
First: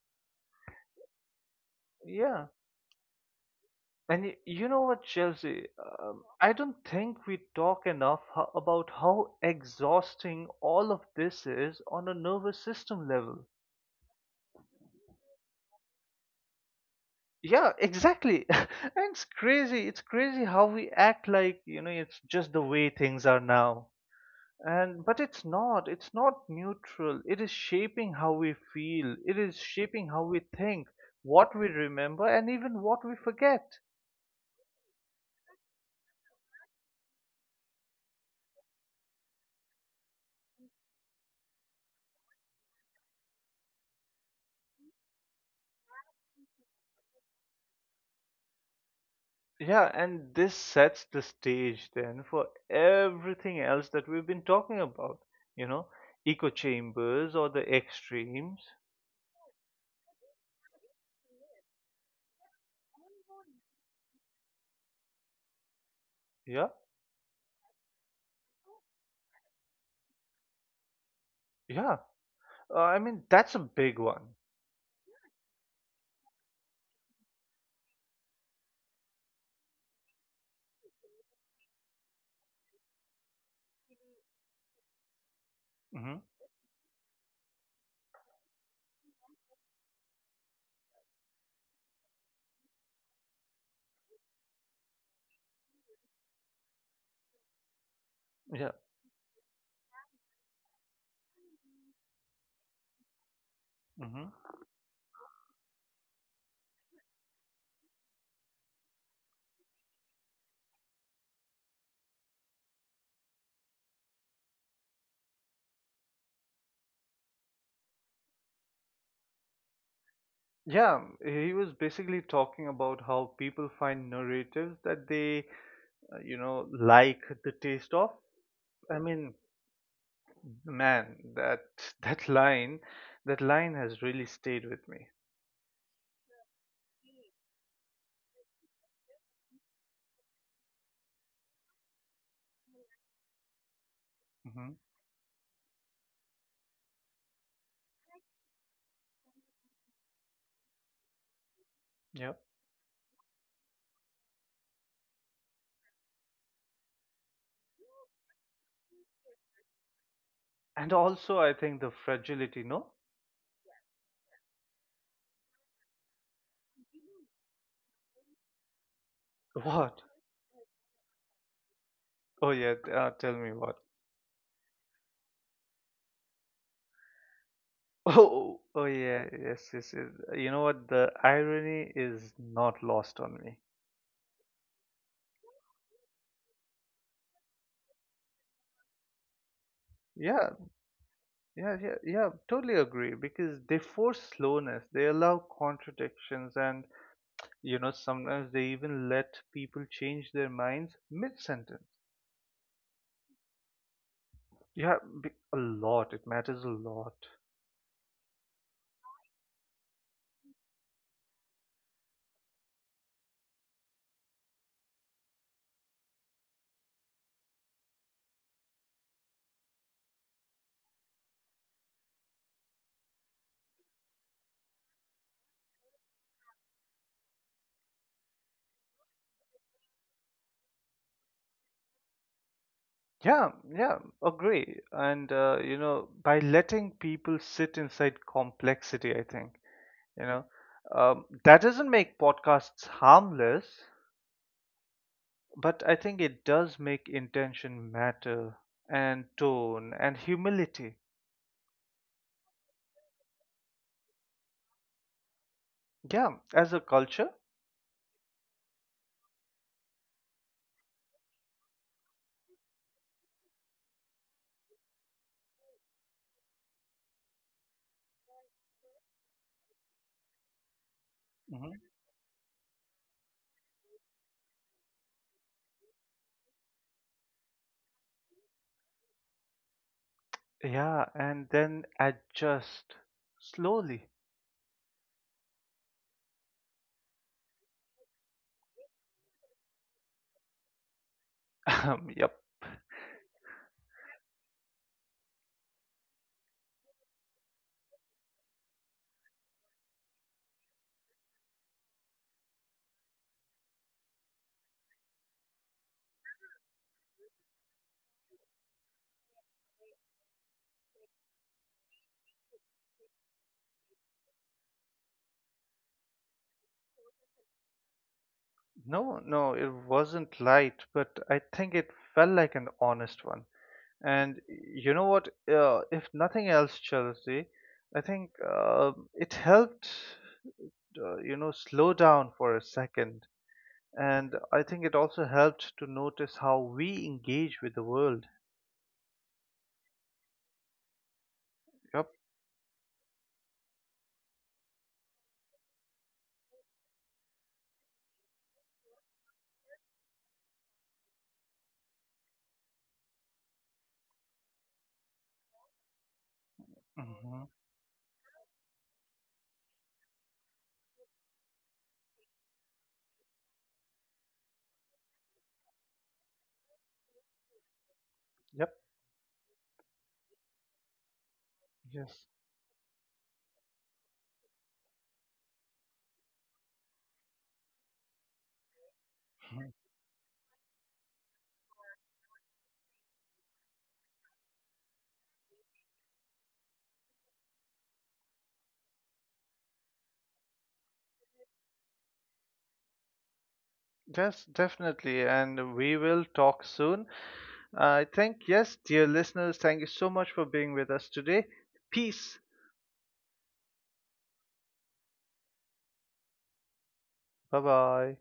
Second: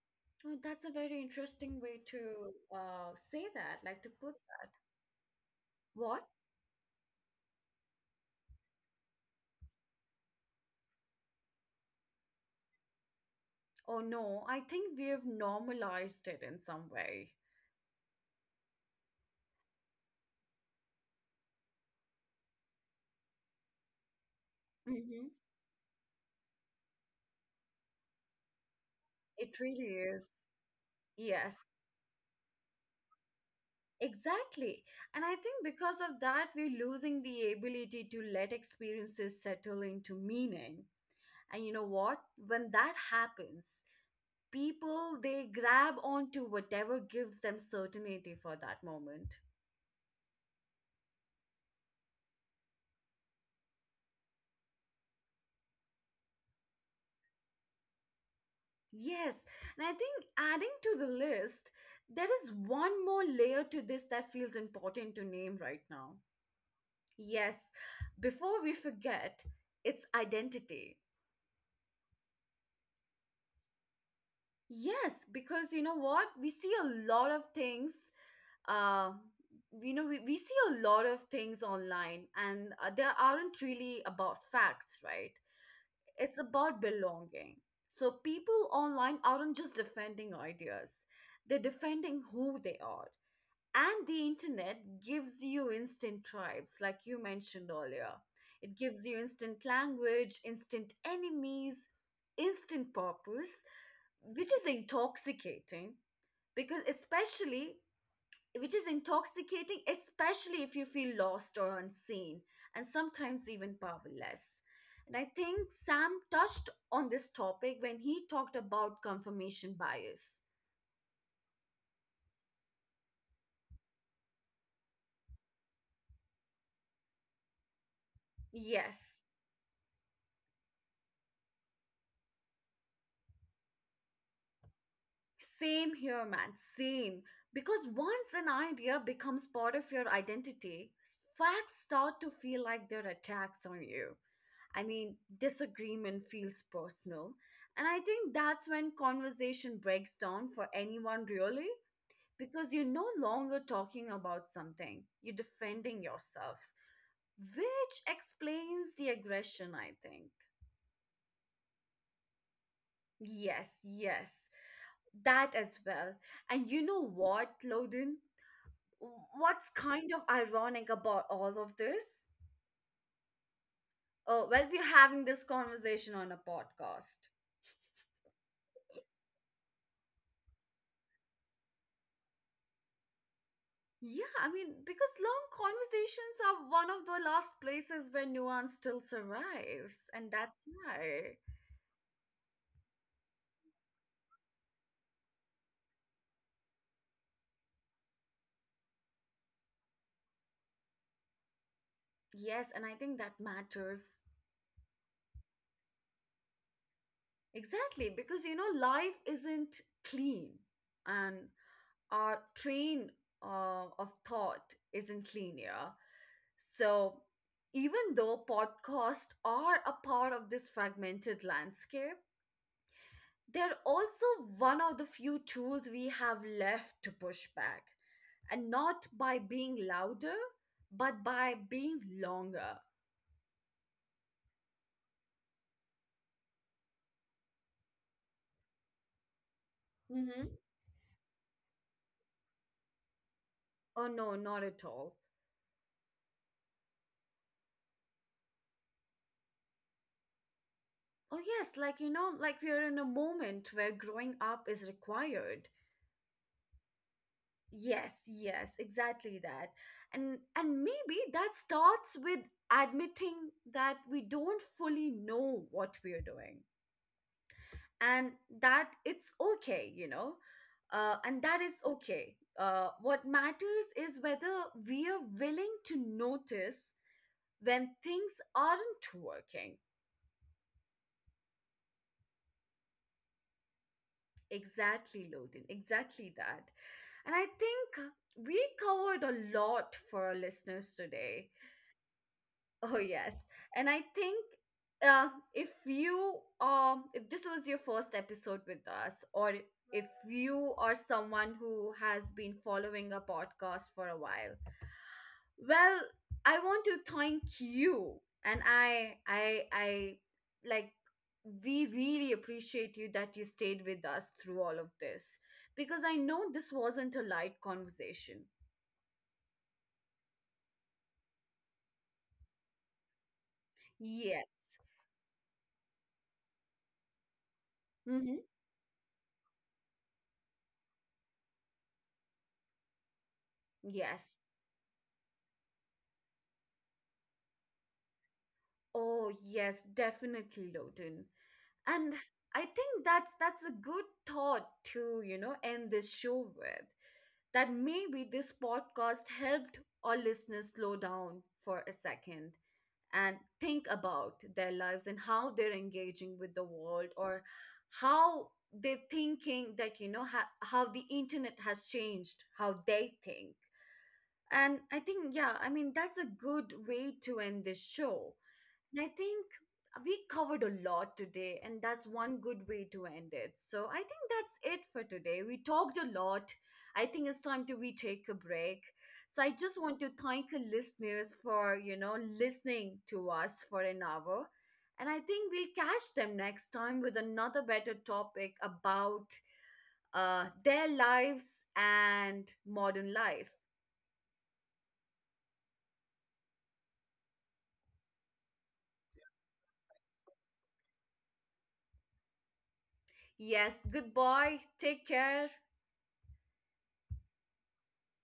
Oh, that's a very interesting way to Yeah. uh, say that, like to And, put y- you know what, Chelsea? what? Um, I don't think we talk enough ho- about how exhausting all of this is on a nervous system level. Oh, no, I think we have normalized it in some way. Yeah, exactly. And it's crazy. It's crazy how we act like, you know, it's just the way things are now. And but Mm-hmm. it's not. It's not neutral. It is shaping how we feel. It is It really shaping how is. we think, what we Yes. remember, and even what we forget. Exactly. And I think because of that, we're losing the ability to let experiences settle into meaning. And you know what? When that happens, people they grab onto whatever gives them certainty for that moment. Yeah, and this sets the stage then for everything else that we've been talking about, you know, echo chambers or the extremes. Yes. And I think adding to the list, there is one more layer to this that feels important to name right now. Yeah, Yes. Before we forget, it's identity. yeah. Uh, I mean, that's a big one. Yes, because you know what? We see a lot of things. Uh, you know, we, we see a lot of things online, and uh, they aren't really about facts, right? Hmm. It's about belonging. So people online aren't just defending ideas, they're defending who they are. And the internet gives you instant tribes, like you mentioned earlier. Yeah. It gives you instant language, instant enemies, instant purpose, Hmm. which is intoxicating because especially which is intoxicating, especially if you feel lost or unseen and sometimes even powerless. And I think Sam touched on this topic when he talked about confirmation bias. Yeah, um, he was basically talking about how people find narratives that they, uh, you know, like the taste of. I Yes. mean, man, that that line, that line has really stayed with me. Same here, man. Same. Because once an idea becomes part of your identity, s- facts start to feel like they're attacks on you. Hmm. I mean, disagreement feels personal. And I think that's when conversation breaks down for anyone, really, Yep. because you're no longer talking about something, you're defending yourself, which explains the aggression, I think. And also, I think the fragility, no? Yes, yes, that as well. And you know what, Loden? What's What? kind of ironic about all of this? Oh yeah, t- uh, tell me what. Oh, well, we're having this conversation on a podcast. Oh, oh yeah, yes, yes, yes. You know what? The irony is not lost on me. Yeah, I mean, because long conversations are one of the last places where nuance still survives, and Yeah. that's why. Yeah, yeah, yeah, totally agree, because they force slowness, they allow contradictions, and, you know, sometimes they even let people change their minds mid sentence. Yes, and I think that matters. Yeah, b- a lot, it matters a lot. Exactly, because you know, life isn't clean. And our train uh, of thought isn't linear. So, even though podcasts are a part of this fragmented landscape, they're also one of the few tools we have left to push back. And not by being louder, but by being longer. Yeah, yeah, agree. And uh, you know, by letting people sit inside complexity, I think, you know, Mm-hmm. um, that doesn't make podcasts harmless, Oh, no, not at all. but I think it does make intention matter, and tone, and humility. Oh, yes, like, you know, like we are in a moment where growing up is required. Yeah, as a culture. Yes, yes, exactly that. And and maybe that starts with admitting that we don't fully know what we're doing, and that it's okay, you know. Uh, and that Mhm. is okay. Uh, what matters is whether we are willing to notice when things aren't working. Yeah, and then adjust slowly. Exactly, Loden. Exactly that. And I think we covered a lot for our listeners today. Um, yep. Oh yes, and I think uh, if you um if this was your first episode with us, or if you are someone who has been following a podcast for a while, well, I want to thank you, and I I I like we really appreciate you, that you stayed with us through all of this, because I know this wasn't a light conversation. No, no, it wasn't light, but I think it felt like an honest one. And Yes. you know what? Uh, if nothing else, Chelsea, I think Mm-hmm. um it helped, uh, you know, slow down for a second. And Yes. I think it also helped to notice how we engage with the world. Oh, yes, definitely, Loden. Yep. And I think that's that's a good thought to, you know, end this show with, that maybe this podcast helped our listeners slow down for a second and think about their lives and how they're engaging with the world, or Hmm. how they're thinking that, you know, ha- how the internet has changed how they think. And I think yeah, I mean, that's a good way to end this show. Yep. And I think we covered a lot today, and that's Yes. one good way to end it. So I think that's it for today. We talked a lot. I think it's time to we take a break. So I Mhm. just want to thank the listeners for, you know, listening to us for an hour. And I think we'll catch them next time with another better topic about uh, their lives and modern life. Yes, definitely. And we will talk soon. I think, yes, dear listeners, thank you so much for being with us today. Peace. Yes, goodbye. Take care. Bye bye.